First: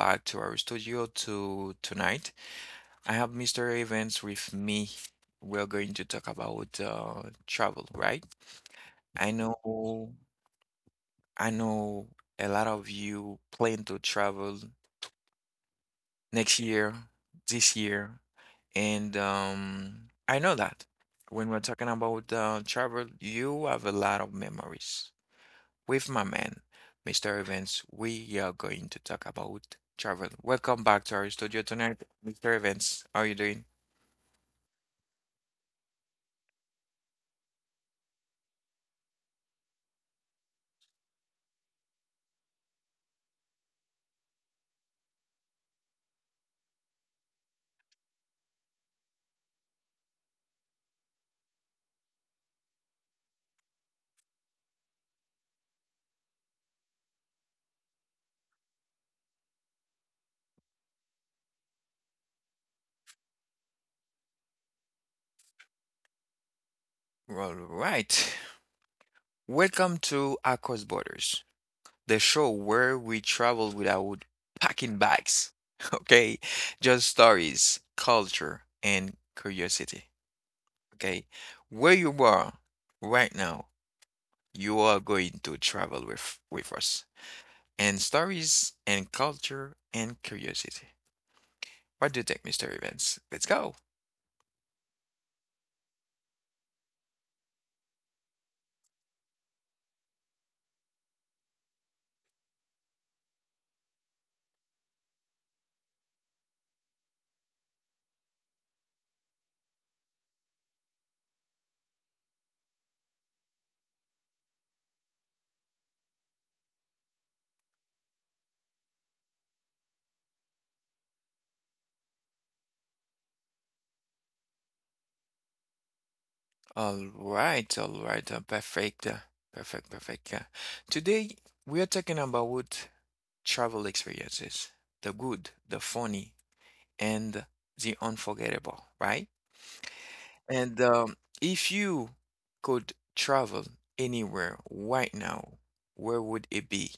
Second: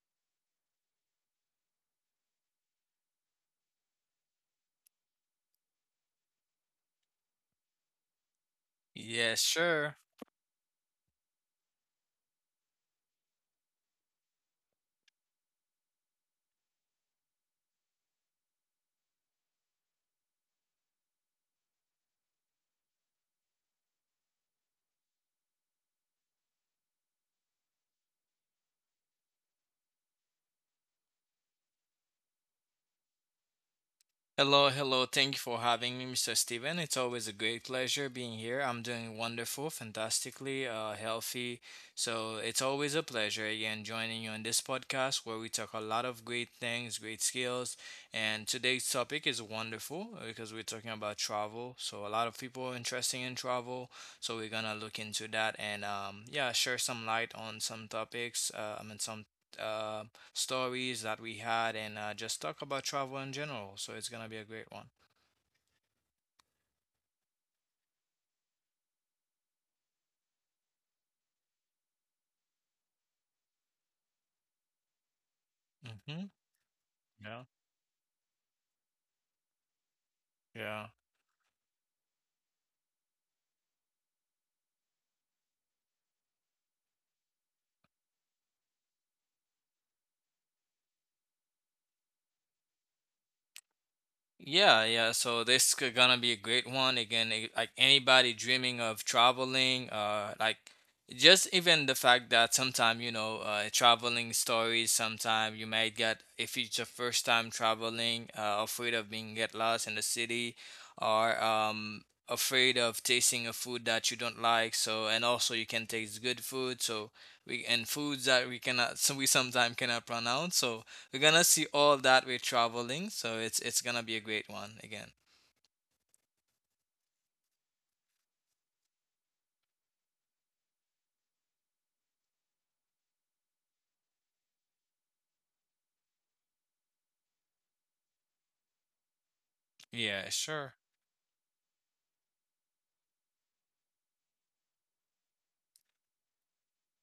back to our studio to tonight. I have Mr. Evans with me. We're going to talk about travel, right? I Yes, sure. know, I know a lot of you plan to travel next year, this year, and I know that when we're talking about travel, you have a lot of memories with my man, Mr. Evans. We are going to talk about travel. Welcome back to our studio tonight, Mr. Evans. How are you doing? Hello, hello. Thank you for having me, Mr. Steven. It's always a great pleasure being here. I'm doing wonderful, fantastically, healthy. So it's always a pleasure again joining you on this podcast where we talk a lot of great things, great skills. And today's topic is wonderful because we're talking about travel. So a lot of people are interested in travel. So we're gonna look into that and yeah, share some light on some topics. I mean some. Um, stories that we had and just talk about travel in general. So it's gonna be a great one. All right. Welcome to Across Borders, the show where we travel without packing bags. Hmm. Okay, just Yeah, stories, culture, and curiosity. yeah. Okay, where you are right now, you are going to travel with us and stories and culture and curiosity. Why do you think, Mr. Evans? Let's go. Yeah, yeah. So this could gonna be a great one again. Like anybody dreaming of traveling, like just even the fact that sometimes traveling stories. Sometimes you might get if it's your first time traveling, afraid of being get lost in the city, or afraid of tasting a food that you don't like. So and also you can taste good food. So we and foods that we cannot so we sometimes cannot pronounce. So we're gonna see all that we're traveling, so it's gonna be a great one again. All right, perfect, perfect, perfect. Today we are talking about what? Travel experiences, the good, the funny, and the unforgettable, right? Yeah, sure. And if you could travel anywhere right now, where would it be?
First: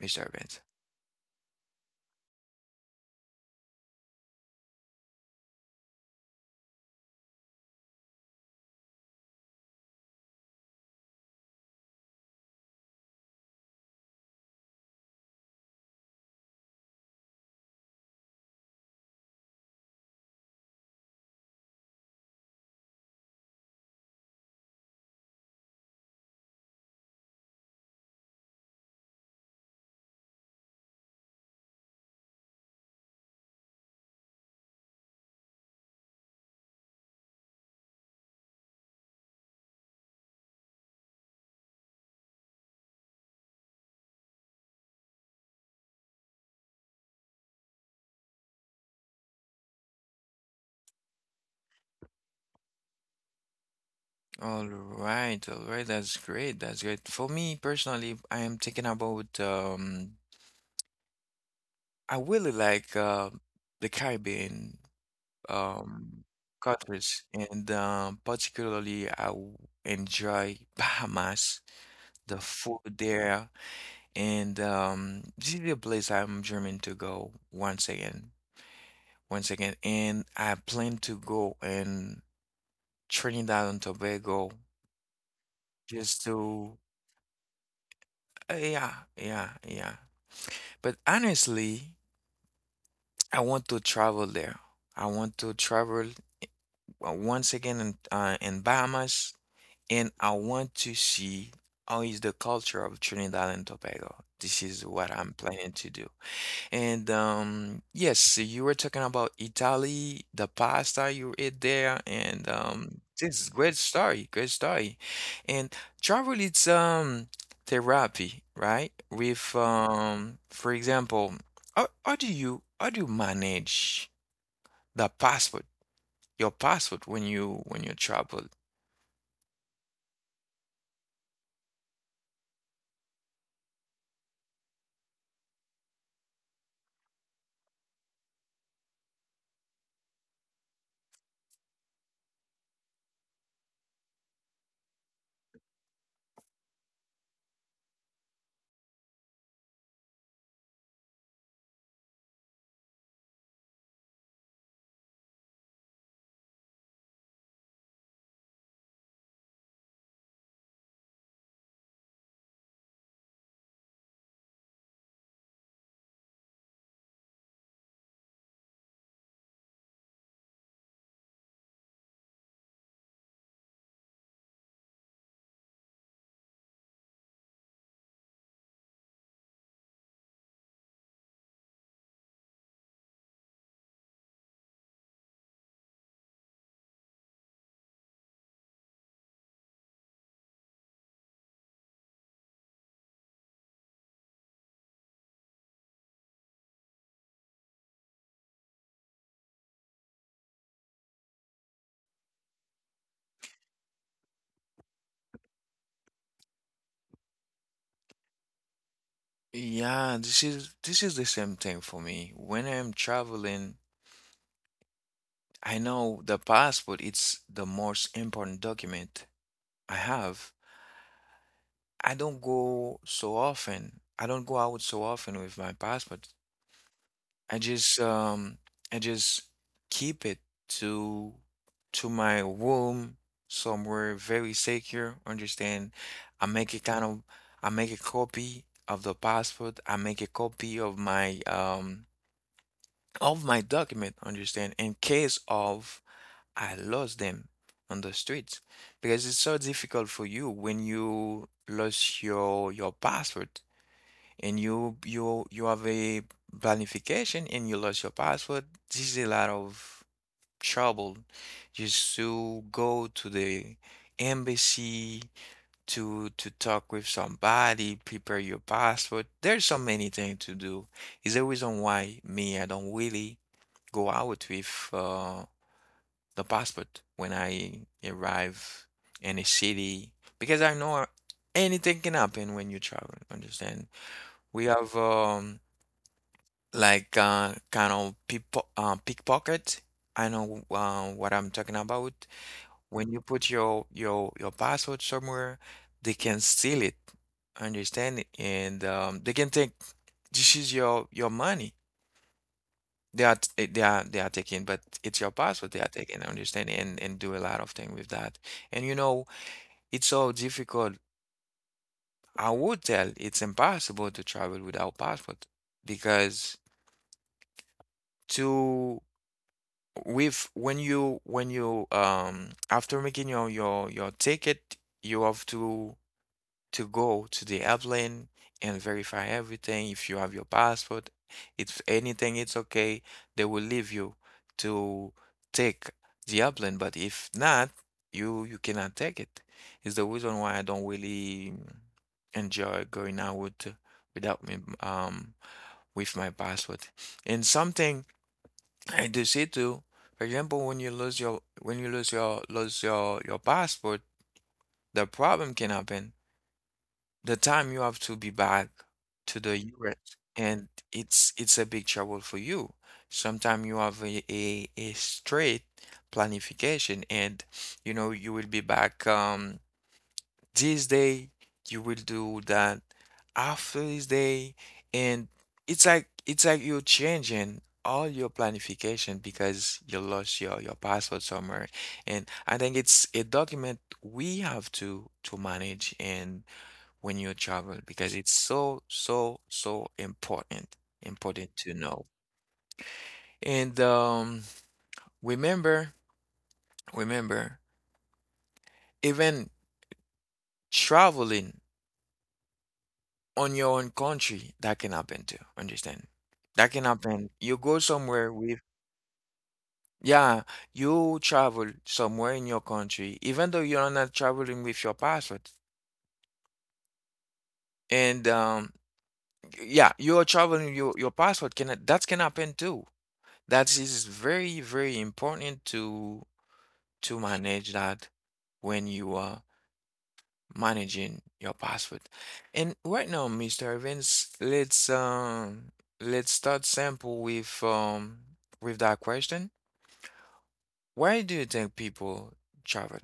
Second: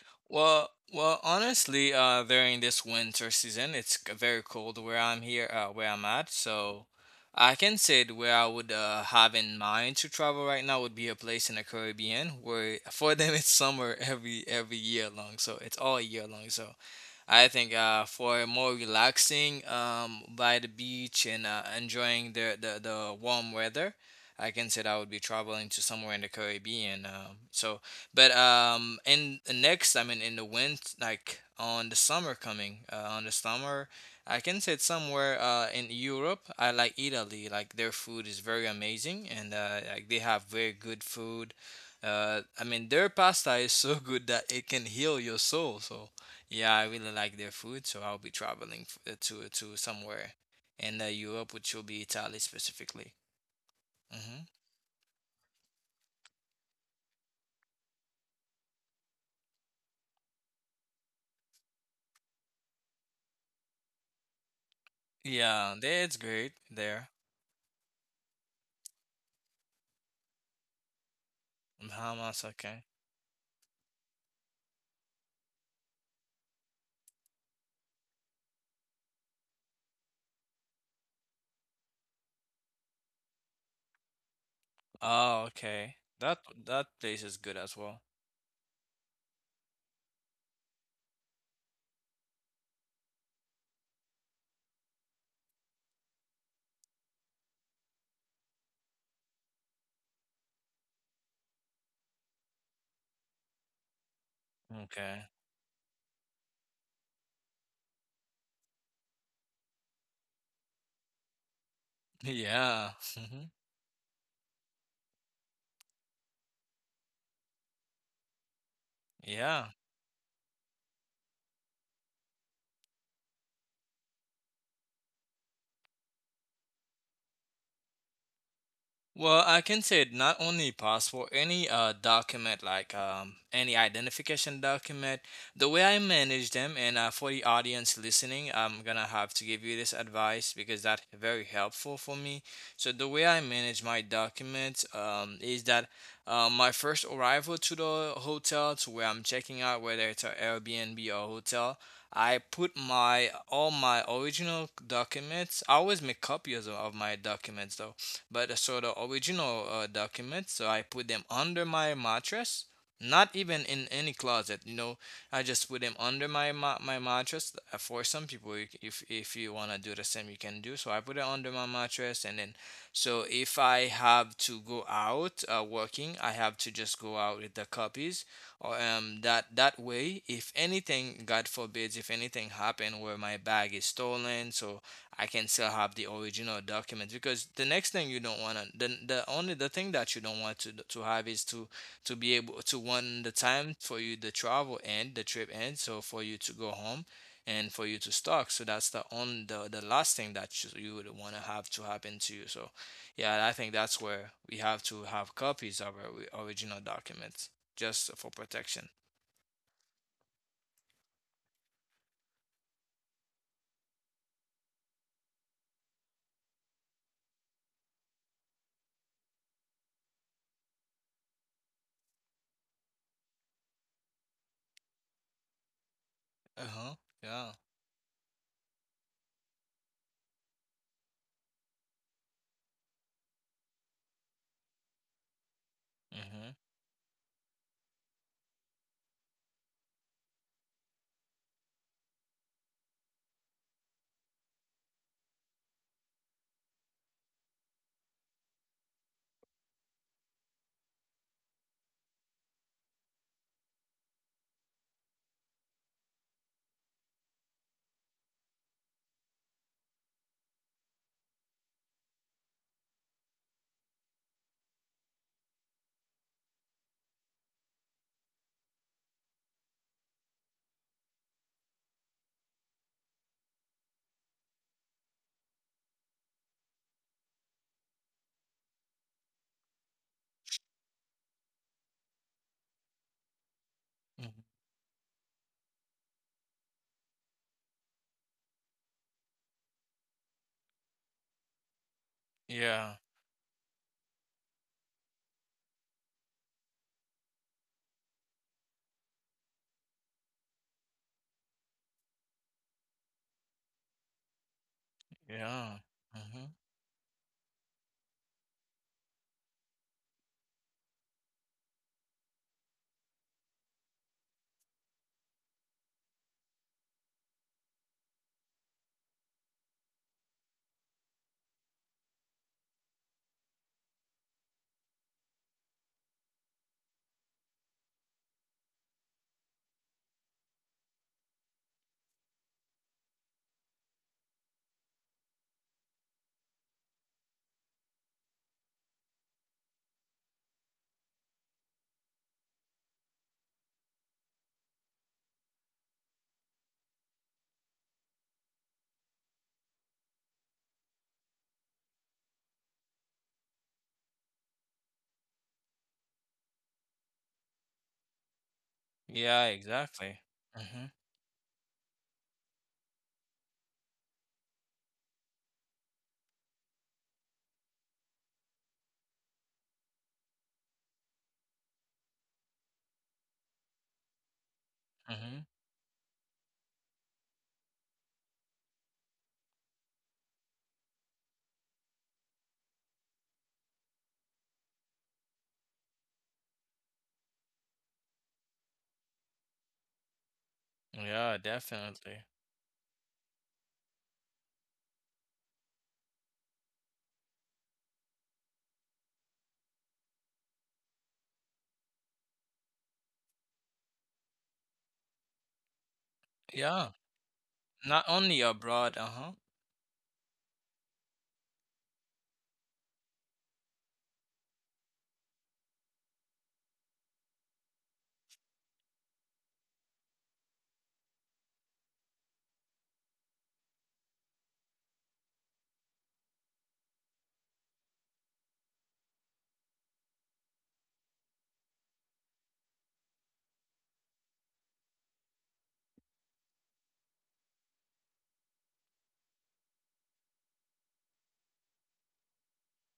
Mage Direbands. Well, honestly, during this winter season, it's very cold where I'm here, where I'm at. So, I can say that where I would have in mind to travel right now would be a place in the Caribbean where for them it's summer every year long, so it's all year long. So I think for more relaxing by the beach and enjoying the warm weather, I can say that I would be traveling to somewhere in the Caribbean. So, but in the next, I mean, in the wind, like on the summer coming, on the summer, I can say it's somewhere in Europe. I like Italy. Like their food is very amazing, and like they have very good food. I mean, their pasta is so good that it can heal your soul. So yeah, I really like their food, so I'll be traveling to somewhere in Europe, which will be Italy specifically. Hmm. All right, that's great. That's great. For me personally, I am thinking about I really like the Caribbean Yeah, that's um great there. countries, and particularly enjoy Bahamas, the Bahamas, food okay. there. And this is a place I'm dreaming to go once again. And I plan to go in Trinidad and Tobago Oh, okay. just That to, that place is good as well. Yeah, yeah, yeah. But honestly, I want to travel there. I want to travel once again in Bahamas, and I want to see how is the culture of Trinidad and Tobago. This is what Okay. I'm planning to do. And yes, so you were talking about Italy, the pasta you ate there, and Yeah. This Hmm. is great story, great story. And travel, it's therapy, right? With Yeah. For example, how do you manage the passport, your passport when you travel? Well, I can say it not only possible, any document like any identification document, the way I manage them, and for the audience listening, I'm gonna have to give you this advice because that's very helpful for me. So the way I manage my documents is that my first arrival to the hotel, to where I'm checking out, whether it's an Airbnb or hotel, I put my all my original documents. I always make copies of my documents though but so the original documents. So I put them under my mattress, not even in any closet. You know, I just put them under my my mattress. For some people, if you wanna do the same, you can do. So I put it under my mattress, and then so if I have to go out working, I have to just go out with the copies. Or that way, if anything, God forbids, if anything happened where my bag is stolen, so I can still have the original document, because the next thing you don't want to the only the thing that you don't want to have is to be able to one the time for you the travel end the trip end, so for you to go home and for you to stock, so that's the on the last thing that you would want to have to happen to you. So yeah, I think that's where we have to have copies of our original documents, just for protection. Yeah, this is the same thing for me. When I'm traveling, I know the passport, it's the most important document I have. I don't go so often. I don't go out so often with my passport. Uh-huh. Yeah. I just um I just keep it to to my room somewhere very secure. Understand? I Mm-hmm. make a kind of I make a copy of the passport. I make a copy of my document. Understand? In case of I lost them on the streets, because it's so difficult for you when you lost your password, and you you have a planification and you lost your password. This is a lot of trouble just to go to the embassy to talk with somebody, prepare your password. There's so many things to do. Is the reason why me I don't really go out with the passport when I arrive in a city, because I know anything can happen when you travel. Understand? We have like kind of people, pickpocket. I know what I'm talking about. Yeah, When you put your passport somewhere, they can steal it. Understand? And they can take, this is your money. They are they are they are taking, but it's your password they yeah. are taking. I Mm-hmm. understand, and do a lot of things with that. And you know, it's so difficult. I would tell it's impossible to travel without passport, because to with when you after making your ticket, you have to go to the airplane and verify everything. If you have your passport, if anything, it's okay. They will leave you to take the airplane, but if not, you cannot take it. It's the reason why I don't really enjoy going out without me with my passport. And something I do see too, for example, when you lose your when you lose your passport, the problem can happen the time you have to be back to Yeah, the US, exactly. and Mhm. It's a big trouble for you. Sometimes you have a straight planification and you know you will be back this day, you will do that after this day, and Mhm. It's like you're changing all your planification because you lost your password somewhere. And I think it's a document we have to manage and when you travel, because it's so, so, so important, Yeah, important to know. definitely. And remember, remember, even traveling on your own country, that can happen too. Understand? That can Yeah, happen. You go not somewhere only with, abroad, uh-huh. yeah, you travel somewhere in your country, even though you're not traveling with your passport. And yeah, you're traveling, your passport can that can happen too. That is very, very important to manage that when you are managing your password. And right now, Mr. Evans, let's start sample with that question. Why do you think people travel?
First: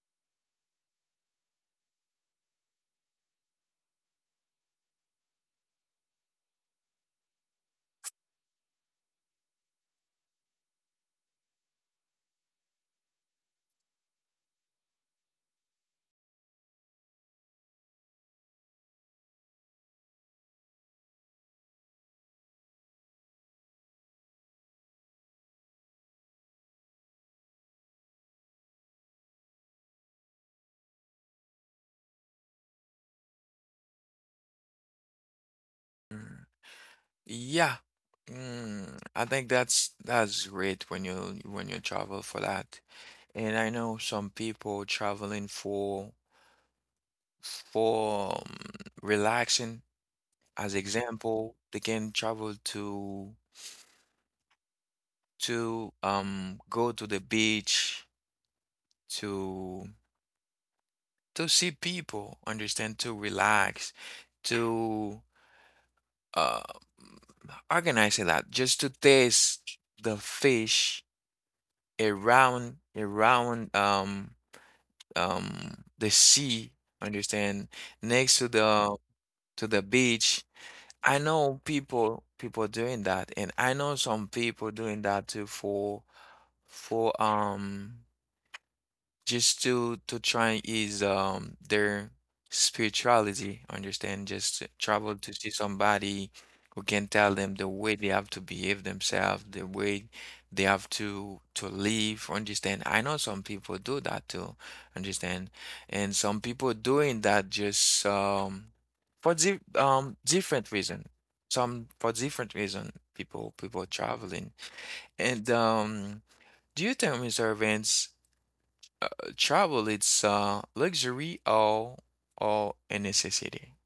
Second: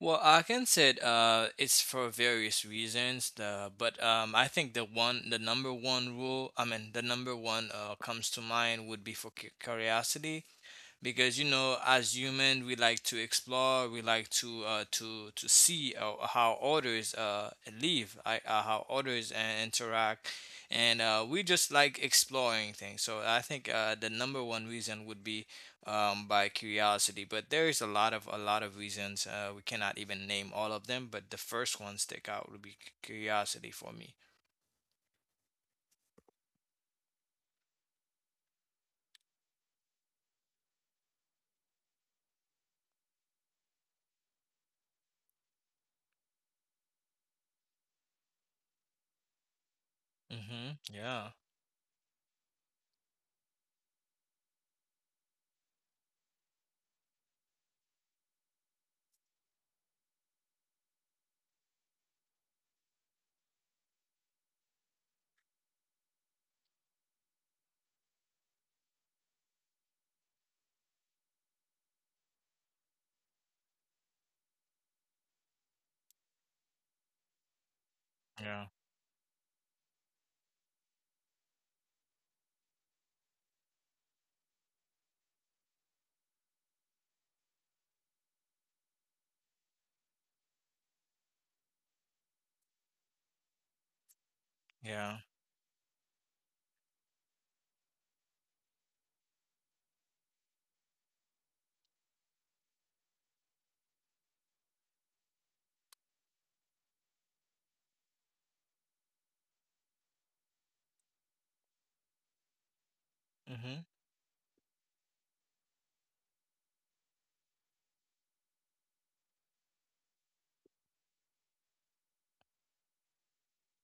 Well, I can say it, it's for various reasons, the but I think the number one rule, I mean the number one comes to mind would be for curiosity. Because as human we like to explore, we like to to see how others live, how others interact, and we just like exploring things, so I think the number one reason would be by curiosity, but there is a lot of reasons, we cannot even name all of them, but the first one stick out would be curiosity for me. Mm, yeah. Mm, I think that's great when you travel for that. And I know some people traveling for for um, relaxing. As Hmm. Yeah, example, they can travel to go to the beach to to see people, understand, to relax, to uh organize that just to taste the fish around the sea, understand, next yeah, to the beach. I know people people doing that, and I know some people doing that too for for um just to try is their spirituality, understand? Just to travel to see somebody who can tell them the way they have to behave themselves, the way they have to live, understand? I know some people do that too, understand? And some people doing that just for di different reason. Some for different reason yeah. people people traveling. And do you think, Mr. Vince, uh, travel it's luxury or a necessity?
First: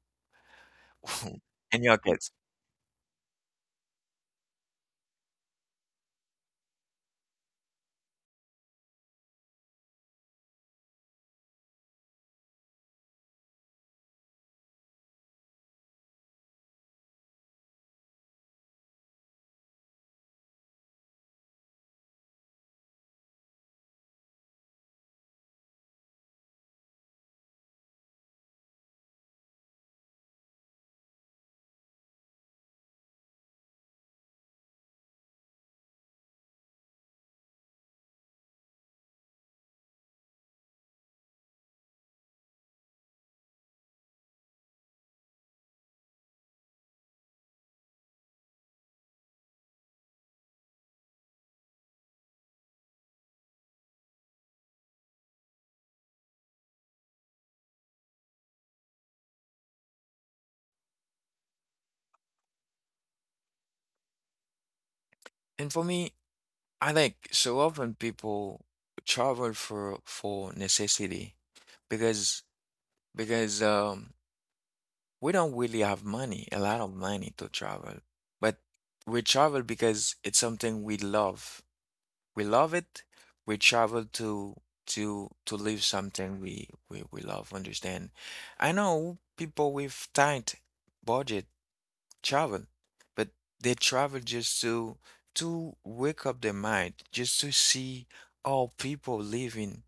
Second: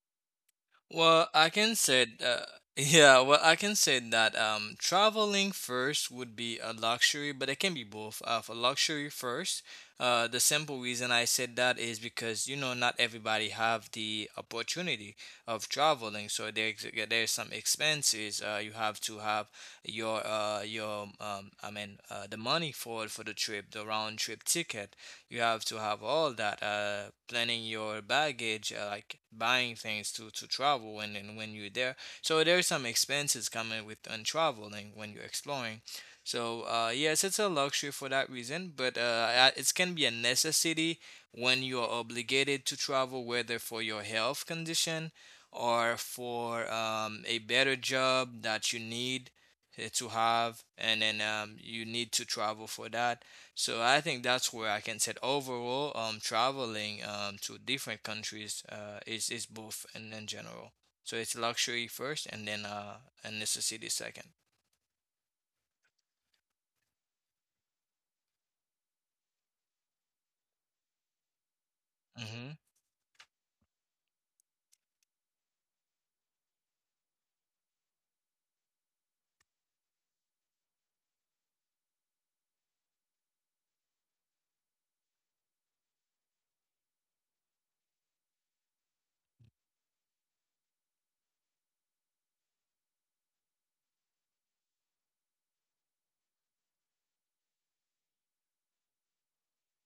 Well, I can In your say, case. Yeah, well, I can say that traveling first would be a luxury, but it can be both. For luxury first, the simple reason I said that is because, not everybody have the opportunity of traveling. So there's, yeah, there's some expenses. You have to have your, I mean, the money for the trip, the round trip ticket, you have to have all that planning your baggage, like buying things to travel, and then when you're there, so there's some expenses coming with on traveling when you're exploring. So yes, it's a luxury for that reason, but it can be a necessity when you are obligated to travel, whether for your health condition or for a better job that you need to have, and then you need to travel for that. So I think that's where I can say overall, traveling to different countries is both in general. So it's luxury first, and then, and necessity second. And for me, I like so often people travel for necessity, because Mm-hmm. because we don't really have money, a lot of money to travel, but we travel because it's something we love, we love it. We travel to live something we we love, understand. I know people with tight budget travel, but they travel just to wake up their mind, just to see all people living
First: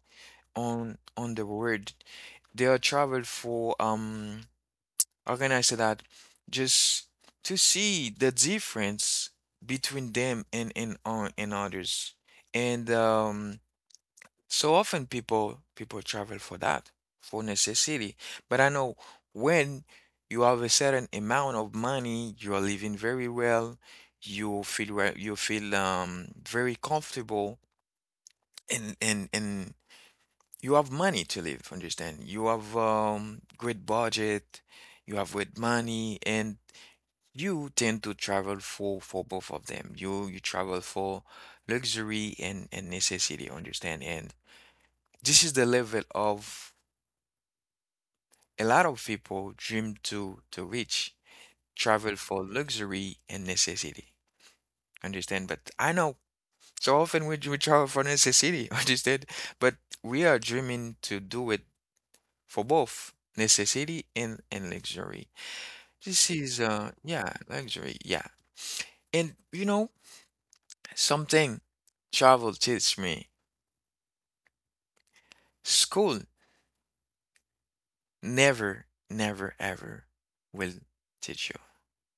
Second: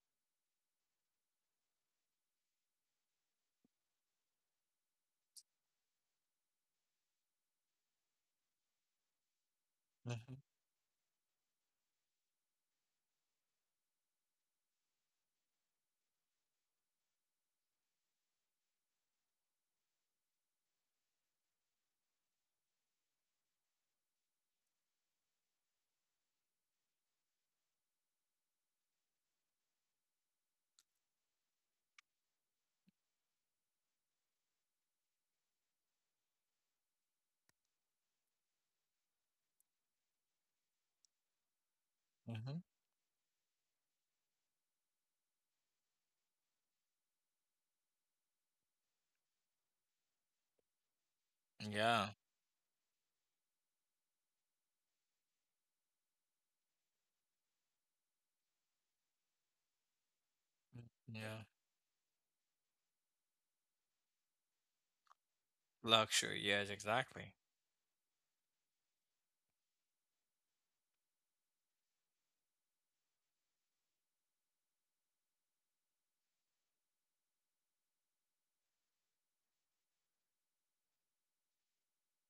on the world. They are travel for how can I say that? Just to see the difference between Mm-hmm. them and on and others. And so often people people travel for that, for necessity. But I know when you have a certain amount of money, you are living very well, you feel very comfortable, and you have money to live, understand? You have great budget, you have great money, and you tend to travel for both of them. You travel for luxury Mm-hmm. And necessity, understand? And this is the level of a lot of people dream to reach, Yeah. travel for luxury and necessity. Understand? But I know so often we travel for necessity, understand? But we are Mm, dreaming to yeah. do it for both necessity and luxury. This Luxury. Yes. is Exactly. yeah, luxury, yeah. And you know, something travel teach me, school never, never, ever will teach you.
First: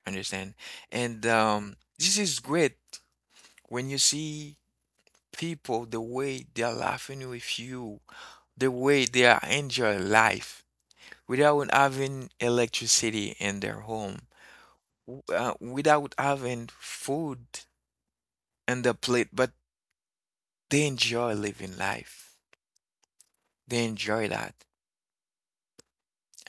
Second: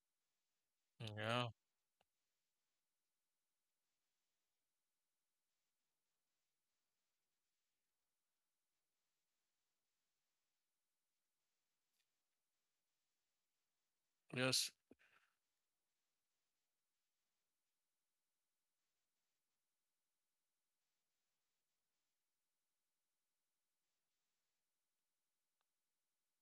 Understand? And Yeah. This is great when you see people, the way they are laughing with you, the way they are enjoying life without having electricity in their home, Yes. Without having food on the plate, but they enjoy living life. They enjoy that.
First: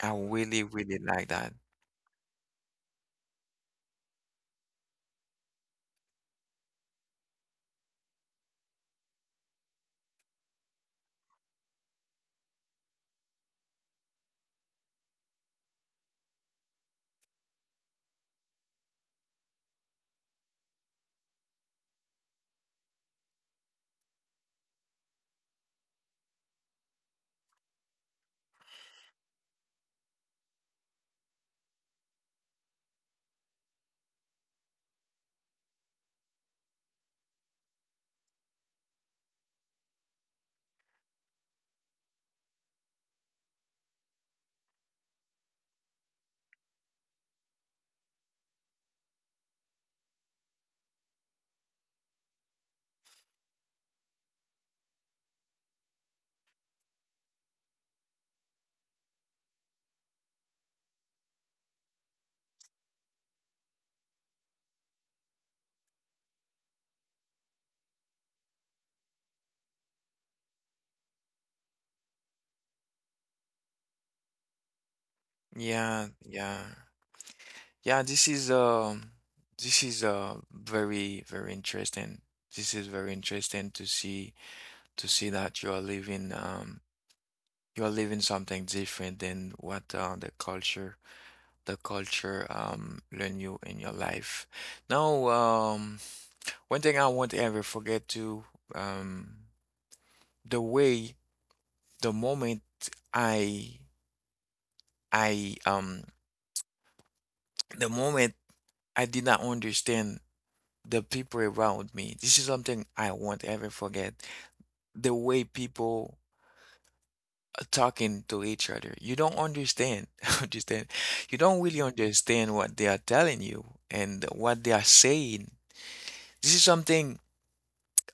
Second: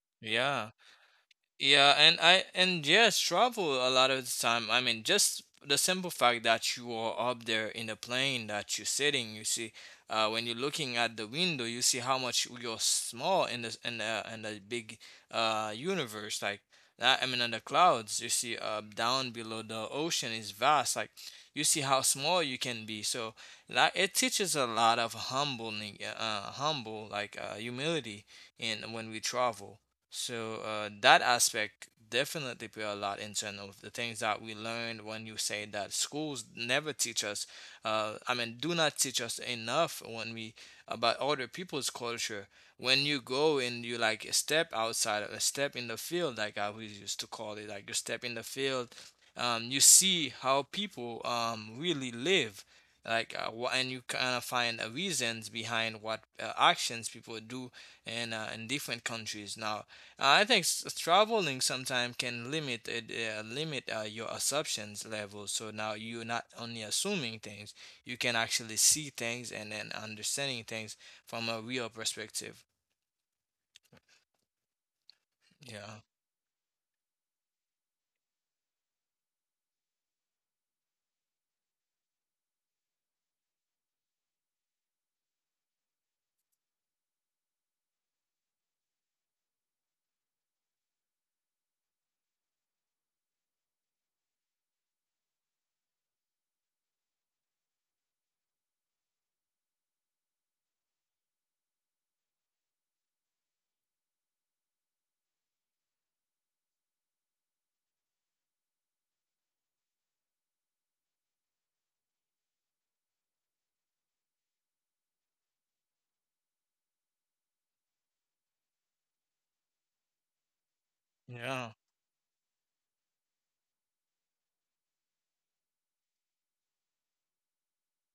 I really, Yeah. really like that. Yeah, and yes, travel a lot of the time. I mean, just the simple fact that you are up there in the plane that you're sitting, you see, when you're looking at the window, you see how much you're small in the big universe. Like that, I mean, in the clouds, you see, down below the ocean is vast. Like you see how small you can be. So like it teaches a lot of humbling, humble, like humility, in when we travel, so that aspect definitely play a lot in terms of the things that we learned when you say that schools never teach us. I mean, do not teach us enough when we about other people's culture. When you go and you like step outside, a step in the field, like I always used to call it, like you step in the field, you see how people really live. Like and you kind of find reasons behind what actions people do in different countries. Now I think traveling sometimes can limit it, limit your assumptions level. So now you're not only assuming things, you can actually see things and then understanding things from a real perspective. Yeah, Yeah, yeah. Yeah, this is very, very interesting. This is very interesting to see that you are living something different than what the culture learn you in your life. Now, one thing I won't ever forget to um, the way the moment I I the moment I did not understand the people around me. This is something I won't ever forget. The way people talking to each other. You don't understand, understand. You don't yeah, really understand what they are telling you and what they are saying. This is something,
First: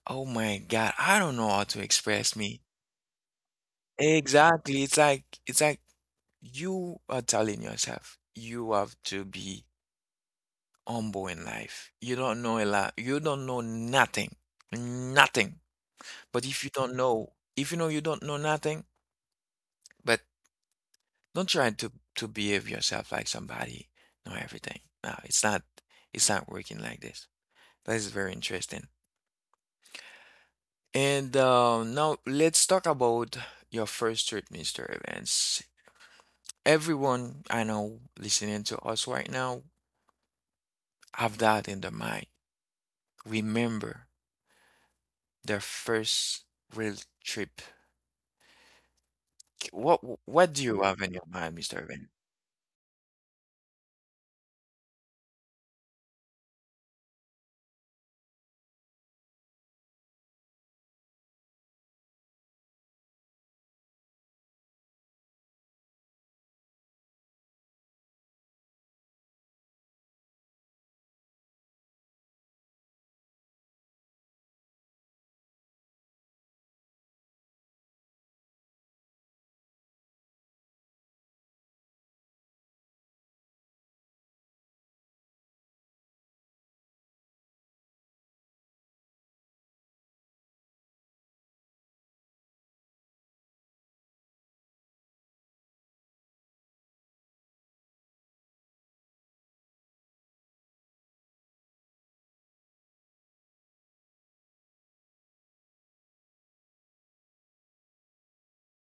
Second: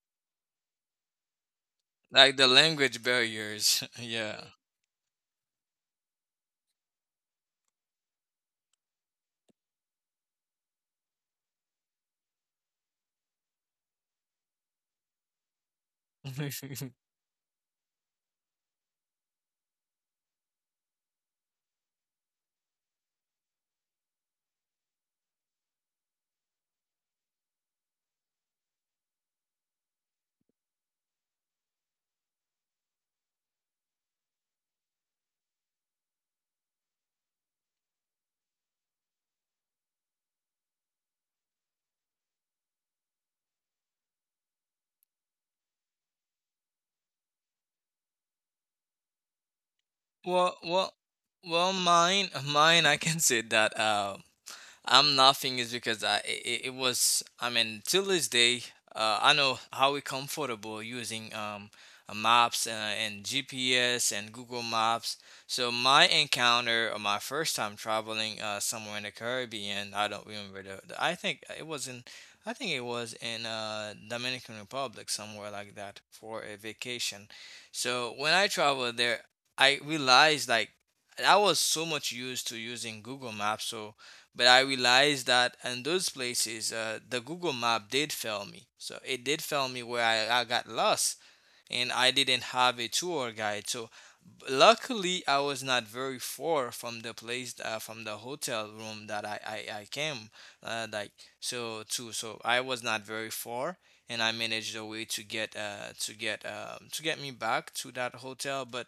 oh my God, I don't know how to express like the me. language barriers. yeah. Exactly. It's like you are telling yourself you have to be humble in life. You don't know a lot. You don't know nothing. Nothing. But if you don't know, if you know you don't know nothing, but don't try to behave yourself like somebody know everything. No, it's not working like this. That is very interesting. And now let's talk about your first trip, Mr. Evans. Everyone I know listening to us right now have that in their mind. Remember their first real trip. What what Well, do you well, have in your mind, well, Mr. Evans? mine. I can say that. I'm laughing is because it was, I mean, till this day I know how we comfortable using maps, and GPS and Google Maps. So my encounter or my first time traveling somewhere in the Caribbean, I don't remember the, I think it was in Dominican Republic, somewhere like that, for a vacation. So when I traveled there, I realized like I was so much used to using Google Maps, so but I realized that in those places, the Google Map did fail me. So it did fail me, where I got lost and I didn't have a tour guide. So luckily, I was not very far from the place, from the hotel room that I came, like so I was not very far, and I managed a way to get to get me back to that hotel, but.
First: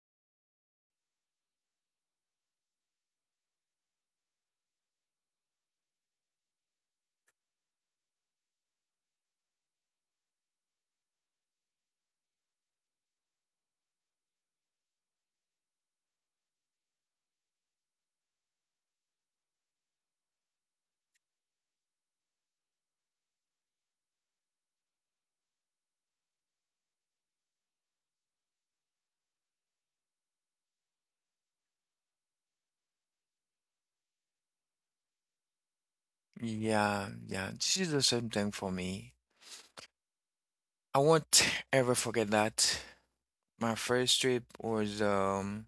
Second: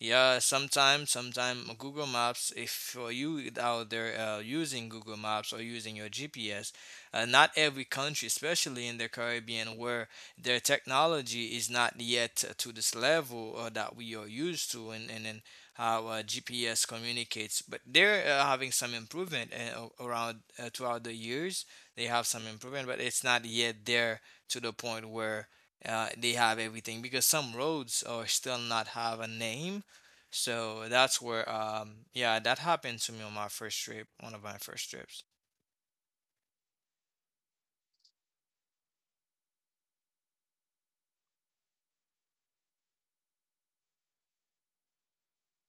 Yeah, sometimes Google Maps, if for you out there using Google Maps or using your GPS, not every country, especially in the Caribbean, where their technology is not yet to this level that we are used to, and, and how GPS communicates. But they're having some improvement, around, throughout the years. They have some improvement, but it's not yet there to the point where they have everything because some roads are still not have a name. So that's where, yeah, that happened to me on my first trip, one of my first trips. Yeah, yeah. This is the same thing for me. I won't ever forget that. My first trip was um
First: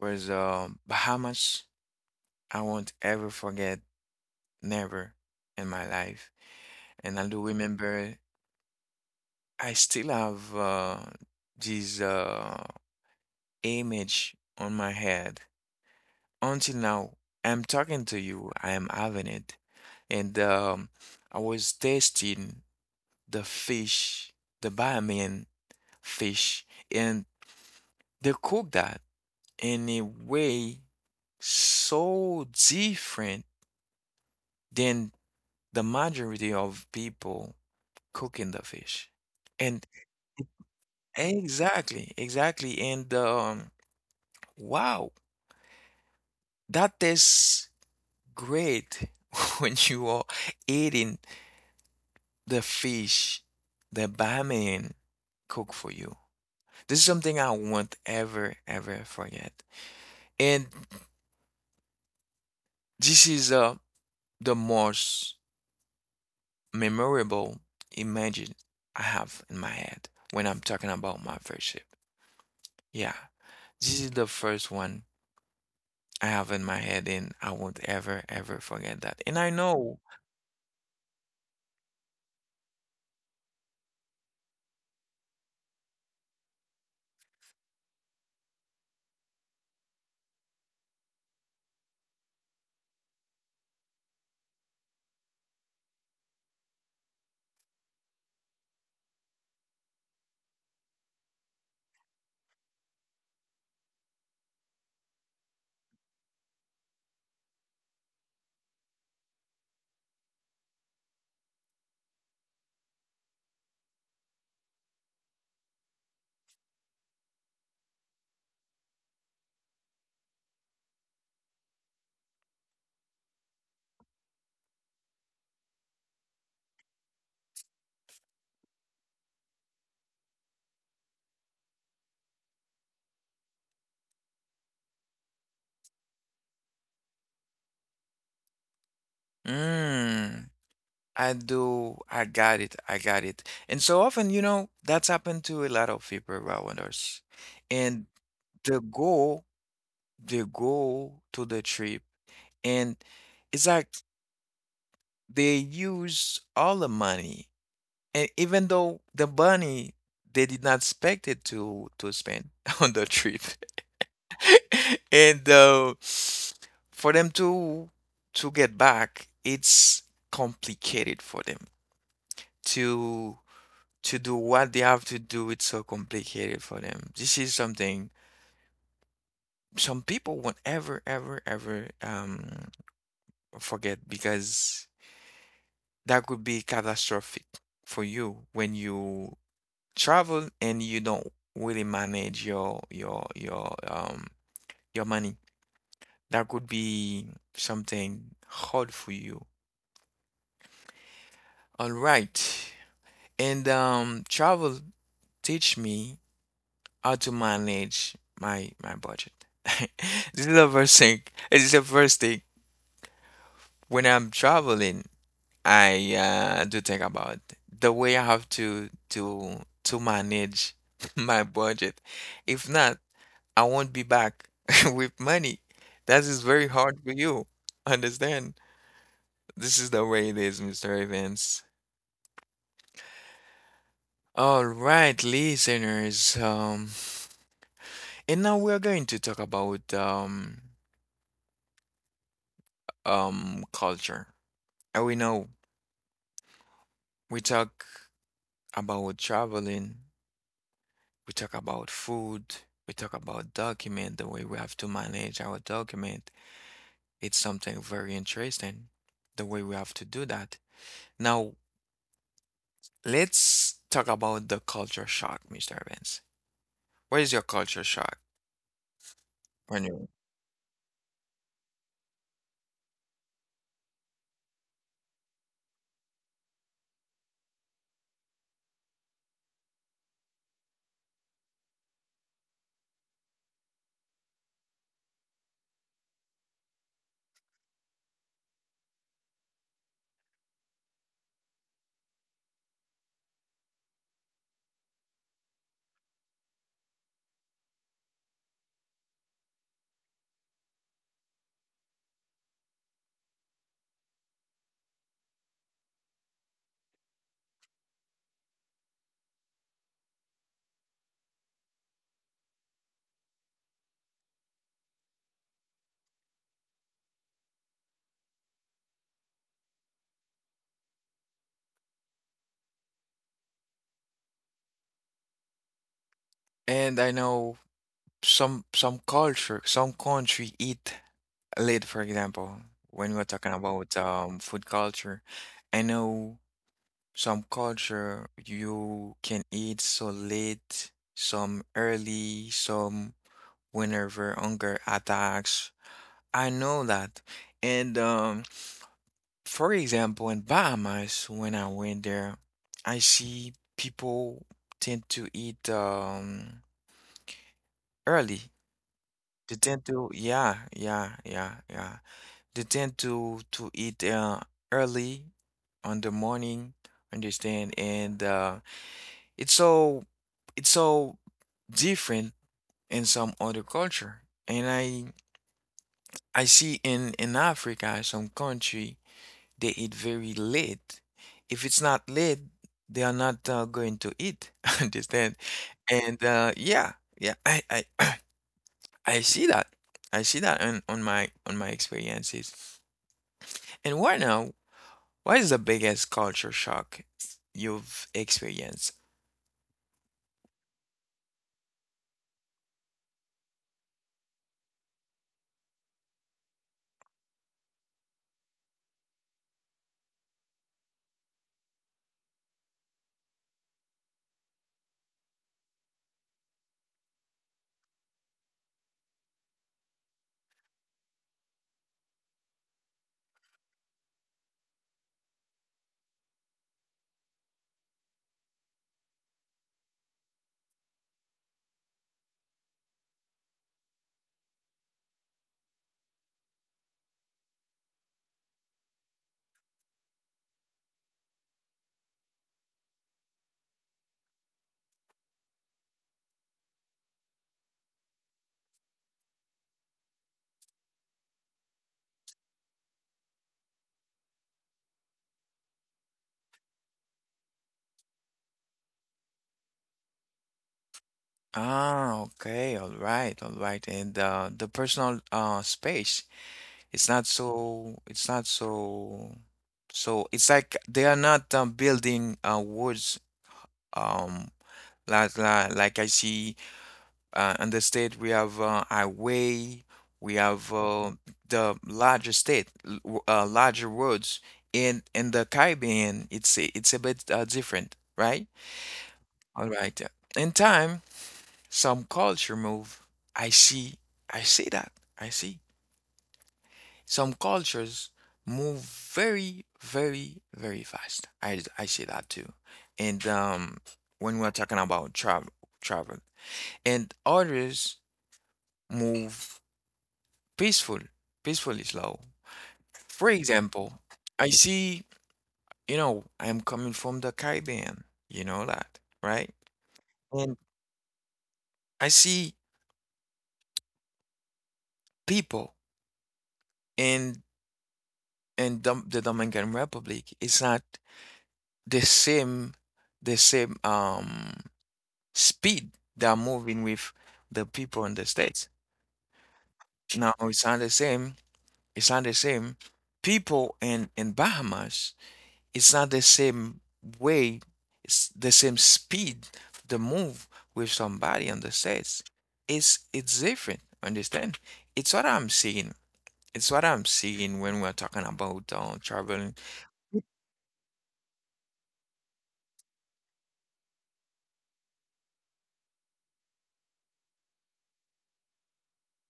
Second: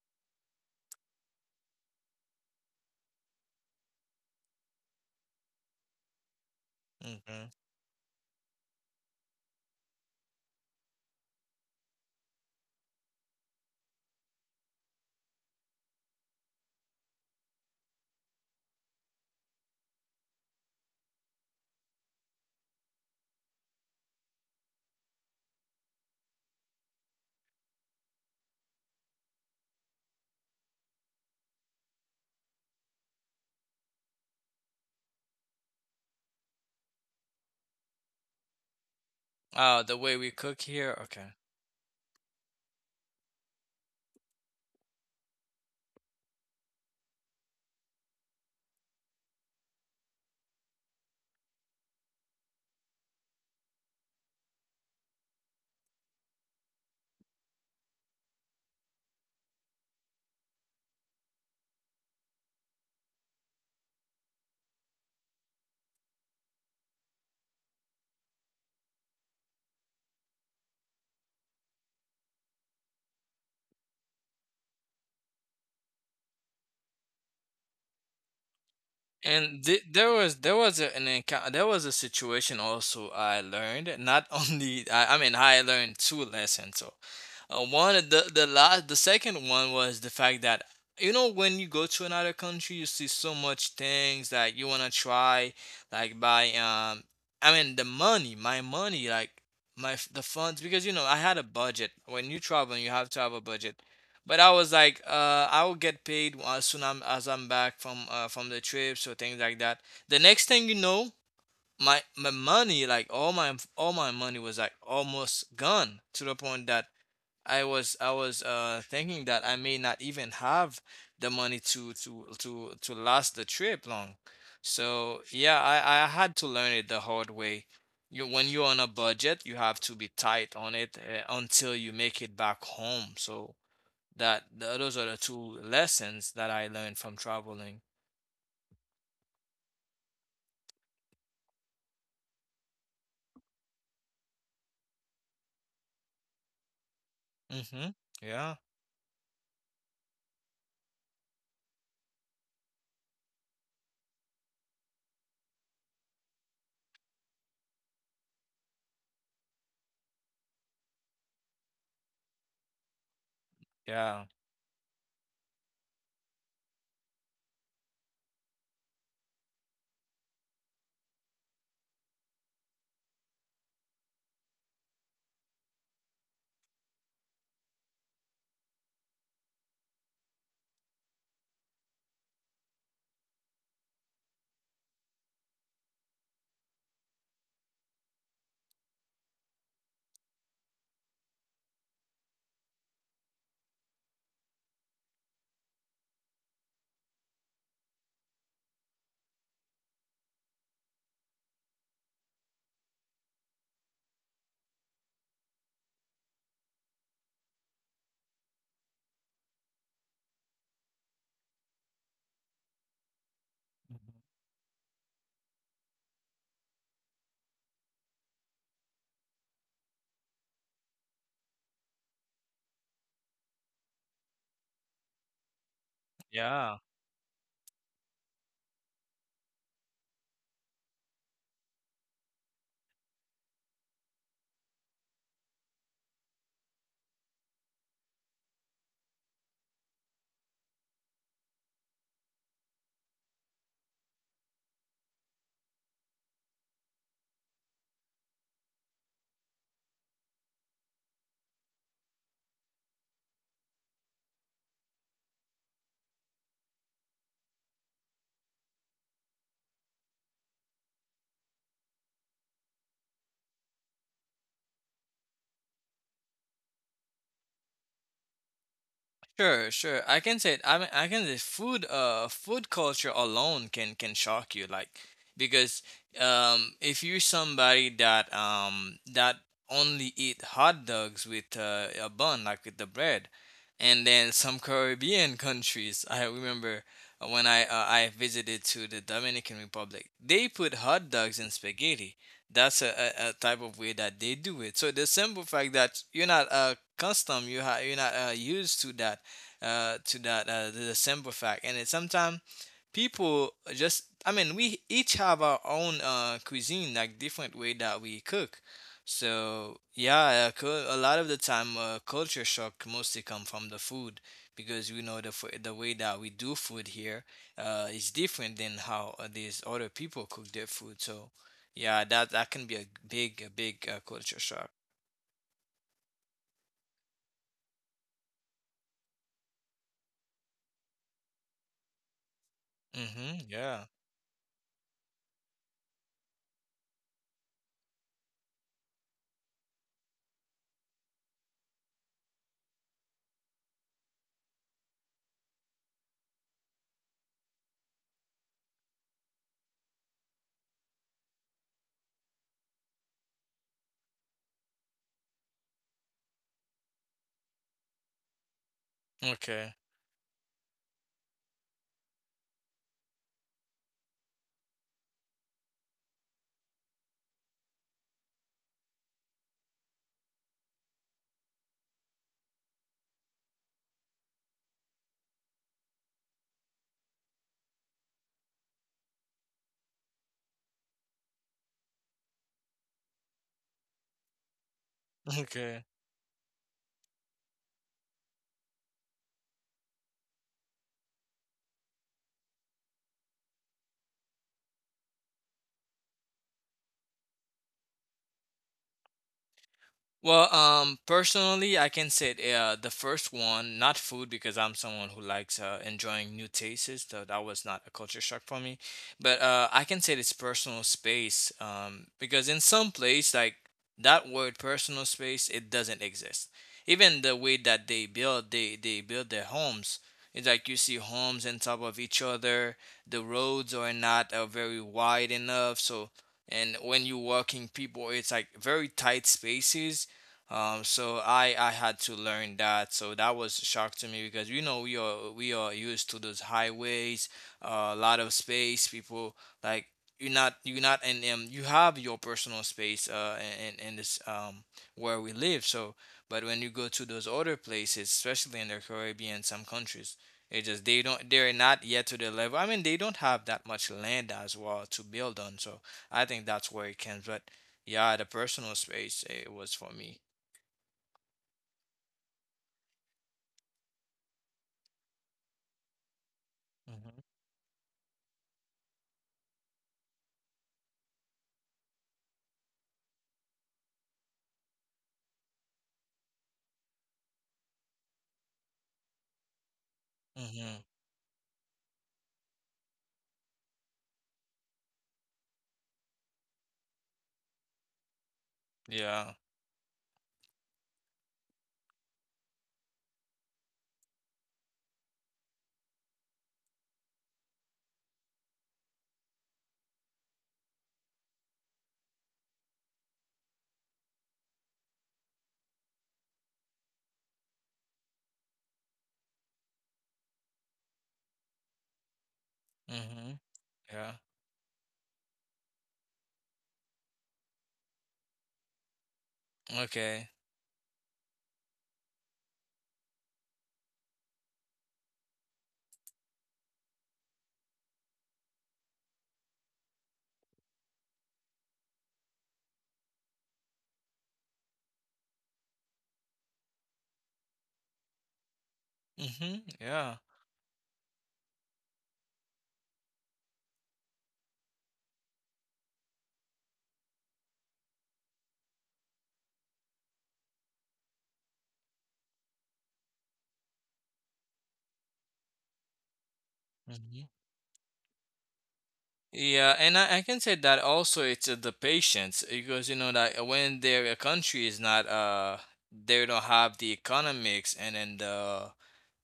was um Bahamas. I won't ever forget, never in my life. And I do Hmm. remember I still have this image on my head. Until now, I'm talking to you, I am having it. And I was tasting the fish, the Bahamian fish, and they cook that in a way so different than the majority of people cooking the fish. Oh, And the way we cook here. Okay. exactly, exactly. And wow, that tastes great when you are eating the fish the barman cook for you. This is something I won't ever, ever forget. And this is the most memorable image I have in my head when I'm talking about my friendship. Yeah, this is the first one I have in my head, and I won't ever, ever forget that. And I And th- know, there was there was a situation also. I learned not only I mean I learned two lessons. So one of the second one was the fact that you know, when you go to another country, you see so much things that you want to try, like by I mean the money my money, like the funds, because you know I had a budget. When you travel you have to have a budget, but I was like, I will get paid as soon as I'm back from the trips or things like that. The next thing you know, my money, like all my money was like almost gone, to the point that I was thinking that I may not even have the money to last the trip long. So yeah, I had to learn it the hard way. You, when you're on a budget, you have to be tight on it until you make it back home. So. That th Those are the two lessons that I learned from traveling. mm, I got it, I got it. And so often, you know, that's happened to a lot of people around us. Hmm. And Yeah. the goal, the goal to the trip, and it's like they use all the money. And even though the money, they did not expect it to spend on the trip, Yeah. and for them to get back, it's complicated for them to to do what they have to do. It's so complicated for them. This is something some people won't ever, ever, ever forget because that could be catastrophic for you when you travel and you don't really manage your money. That could be something hard for you. All right. And travel teach me how to manage my budget. This is the first thing. This is the first thing Mhm. when I'm traveling, I do think about the way I have to manage my budget. If not, I won't be back with money. That is very Yeah. hard for you. Understand? This is the way it is, Mr. Evans. All right, listeners. And now we're going to talk about culture. And we know we talk about traveling, we talk about food, we talk about document, the way we have to manage our document. It's something very interesting, the way we have to do that. Now, let's talk about the culture shock, Mr. Evans. What is your culture shock Sure, when sure. you? I can say it. I mean, I can say food. Food culture alone can shock you, like, because if you're somebody that only eat hot dogs with a bun, like with the bread, and then some Caribbean countries. I remember when I visited to the Dominican Republic, they put hot dogs in spaghetti. That's a type of way that they do it. So the simple fact that you're not custom, you're not used to that the simple fact. And it's sometimes people just, I mean, we each have our own cuisine, like different way that we cook. So yeah, a lot of the time culture shock mostly come from the food, because we know the way that we do food here is different than how these other people cook their food. So yeah, that can be a big culture shock. And I know some culture, some country eat late, for example, when we're Mhm. talking Yeah. about food culture. I know some culture you can eat so late, some early, some whenever hunger attacks. I know that. And For example, in Bahamas, when I went there, I see people tend to eat early. They Okay. tend to, yeah, yeah, yeah, yeah. They tend to eat early on the morning, understand? And it's so, it's so different in some other culture. And I see in Africa some country, they eat very late. If it's not late, they are not going to eat. Understand? Okay. And yeah, yeah, I see that. I see that on my experiences. And right now, what is the biggest culture shock you've experienced? Well, personally, I can say the first one, not food, because I'm someone who likes enjoying new tastes. So that was not a culture shock for me. But I can say it's personal space, because in some place, like, that word personal space, it doesn't exist. Even the way that they build, they build their homes. It's like you see homes on top of each other. The roads are not very wide enough, so, and when you're walking people, it's like very tight spaces, so I had to learn that. So that was a shock to me, because you know we are used to those highways, a lot of space. People, like, you're not, and you have your personal space in this where we live. So, but when you go to those other places, especially in the Caribbean, some countries. It just, they're not yet to the level. I mean, they don't have that much land as well to build on. So I think that's where it can. But yeah, the personal space it was for me. Ah, okay, all right, all right. And the personal space. Mhm. It's not so, so it's like they are not building woods um like I see in the state we have highway, we have Mhm. The larger state, larger roads. In the Caribbean, it's it's a bit different, right? Yeah. All right. In time, some culture move. I see, I see that. I see. Some cultures move very, very, very fast. I say that too. And when we're talking about travel, and others move peaceful, peacefully slow. For Mhm. example, Yeah. I see, you know, I'm coming from the Caribbean, you know that, right? Okay. And I see people in in Dom the Dominican Republic. It's not the same, the same. Speed they are moving with the people in the States. Mhm. Yeah. Now it's not the same. It's not the same. People in Bahamas, it's not the same way. It's the same speed to move with somebody in the States. It's different. Understand? It's what I'm seeing. It's what I'm Mhm. seeing when we're talking about traveling. Yeah, and I can say that also it's the patience, because you know that when their country is not they don't have the economics and then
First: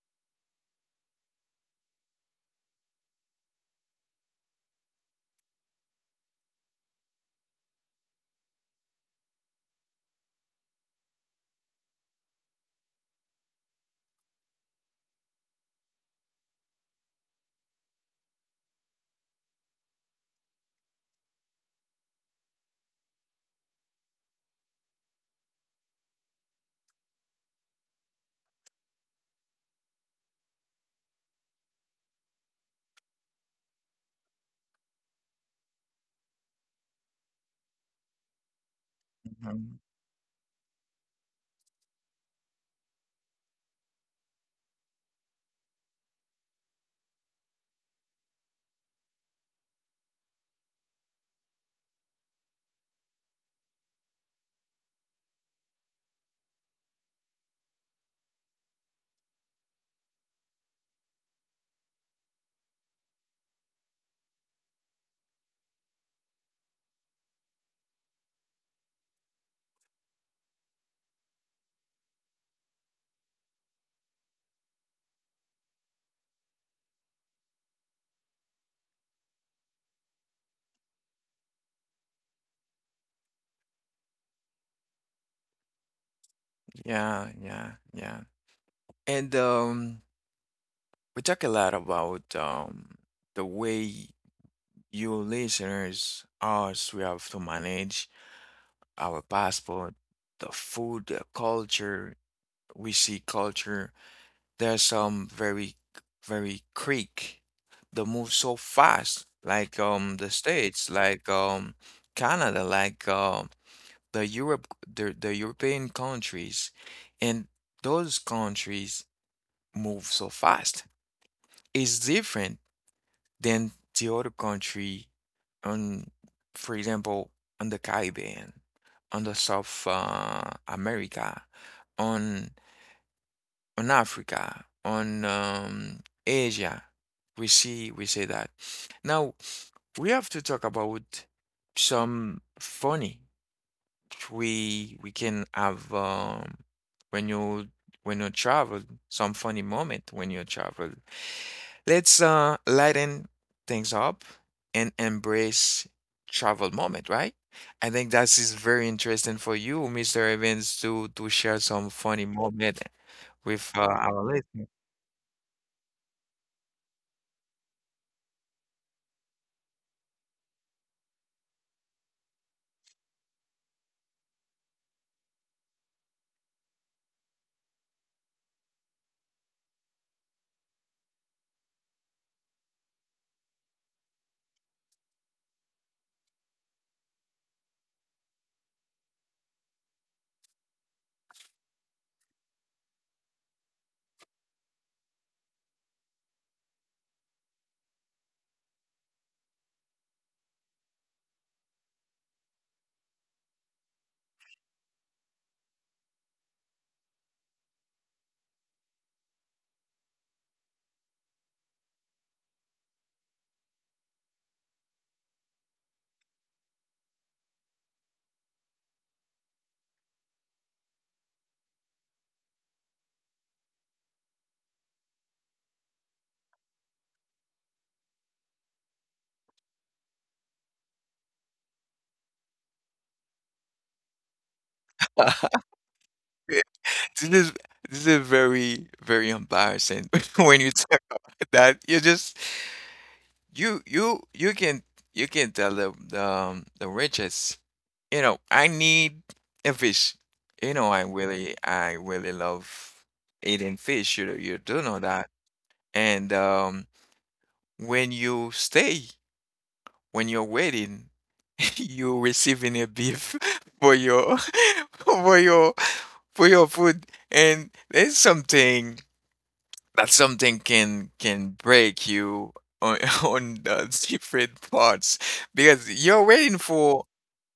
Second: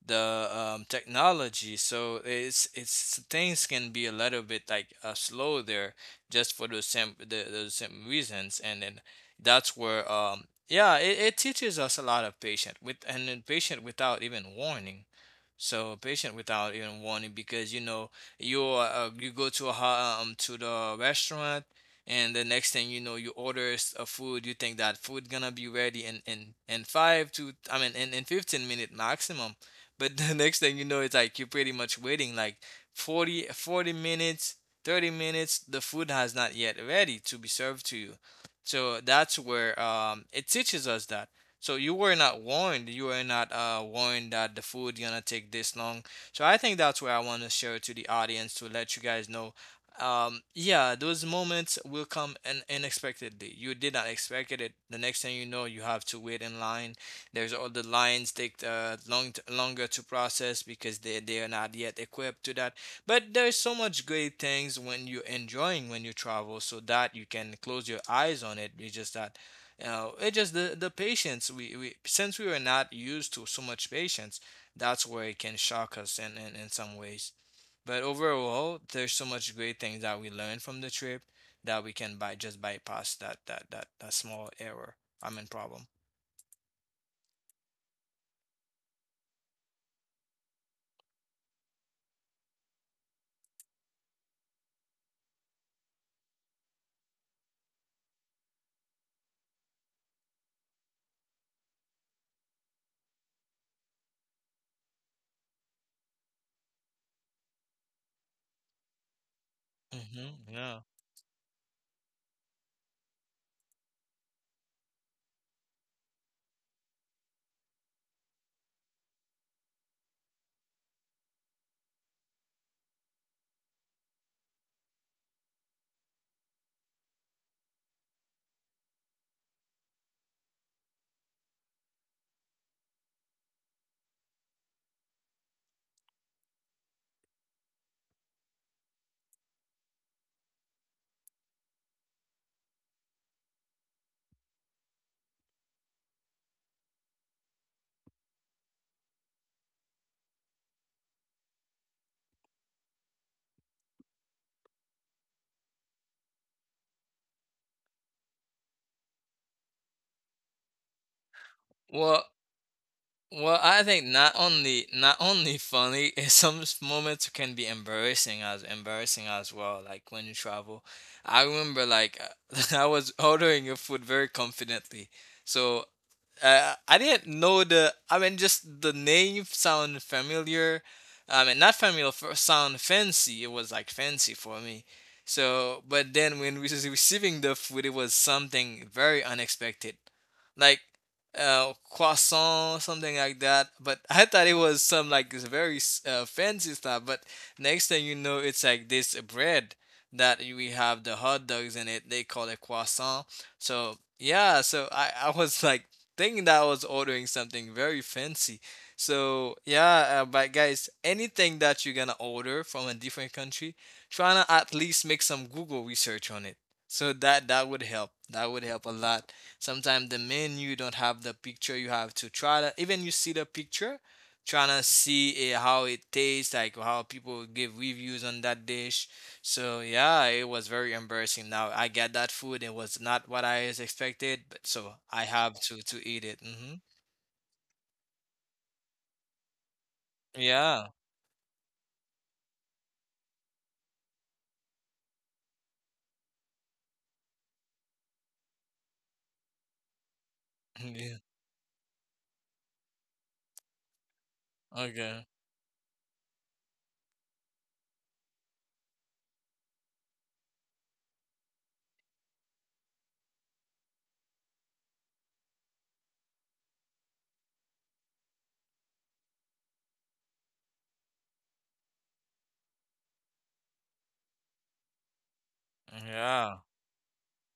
the technology, so it's things can be a little bit like slow there just for those same those same reasons, and then that's where yeah, it teaches us a lot of patience with, and then patient without even warning, so patient without even warning, because you know, you go to to the restaurant, and the next thing you know you order a food. You think that food gonna be ready in five to, I mean in 15-minute maximum, but the next thing you know it's like you're pretty much waiting like 40 minutes, 30 minutes, the food has not yet ready to be served to you. So that's Mhm. where, it teaches us that. So you were not warned. You were not warned that the food gonna take this long. So I think that's where I want to share to the audience, to let you guys know. Yeah, those moments will come unexpectedly. You did not expect it. The next thing you know, you have to wait in line. The lines take longer to process because they are not yet equipped to that. But there's so much great things when you're enjoying, when you travel, so that you can close your eyes on it. It's just that, you know, it just the patience. We, since we were not used to so much patience, that's where it can shock us in some ways. But overall, there's so much great things that we learned from the trip that we can by just bypass that small error. I mean problem. Yeah, yeah, yeah. And we talk a lot about the way. You listeners, us, we have to manage our passport, the food, the culture. We see culture. There's some very, very quick. They move so fast, like Hmm. the Yeah. States, like Canada, like the Europe, the European countries, and those countries move so fast. It's different than the other country on, for example, on the Caribbean, on the South America, on on Africa, on Asia. We see we say that. Now we have to talk about some funny we can have when you when you travel, some funny moment when you travel. Let's lighten things up and embrace travel moment, right? I think that is very interesting for you, Mr. Evans, to share some Well, funny moment with I think our not listeners. only funny, in some moments it can be embarrassing, as embarrassing as well. Like when you travel, I remember like I was ordering your food very confidently. So I didn't know the. I mean, just the name sound familiar. I mean, not familiar, sound fancy. It was like fancy for me. So, but then when we was receiving the food, it was something very unexpected, like croissant, something like that. But I thought it was some like this very fancy stuff. But next thing you know, it's like this bread that we have the hot dogs in it. They call it croissant. So yeah, so I was like thinking that I was ordering something very fancy. So yeah, but guys, anything that you're gonna order from a different country, trying to at least make some Google research on it. So that that would help. That would help a lot. Sometimes the menu don't have the picture. You have to try to, even you see the picture, trying to see eh, how it tastes, like how people give reviews on that dish. So yeah, it was very embarrassing. Now I get that food. It was not what I is expected, but so I have to eat it. Yeah, Hmm. this is, this is very very embarrassing when you Yeah. talk about that. You just you can, you can tell the riches. You know, I need a fish. You know, Yeah. I really love eating fish. You know, you do know Okay. that. And when you stay, when you're waiting, you're receiving a beef for your for your for your food. And there's something, that something can break you on on the different parts because you're waiting Yeah. for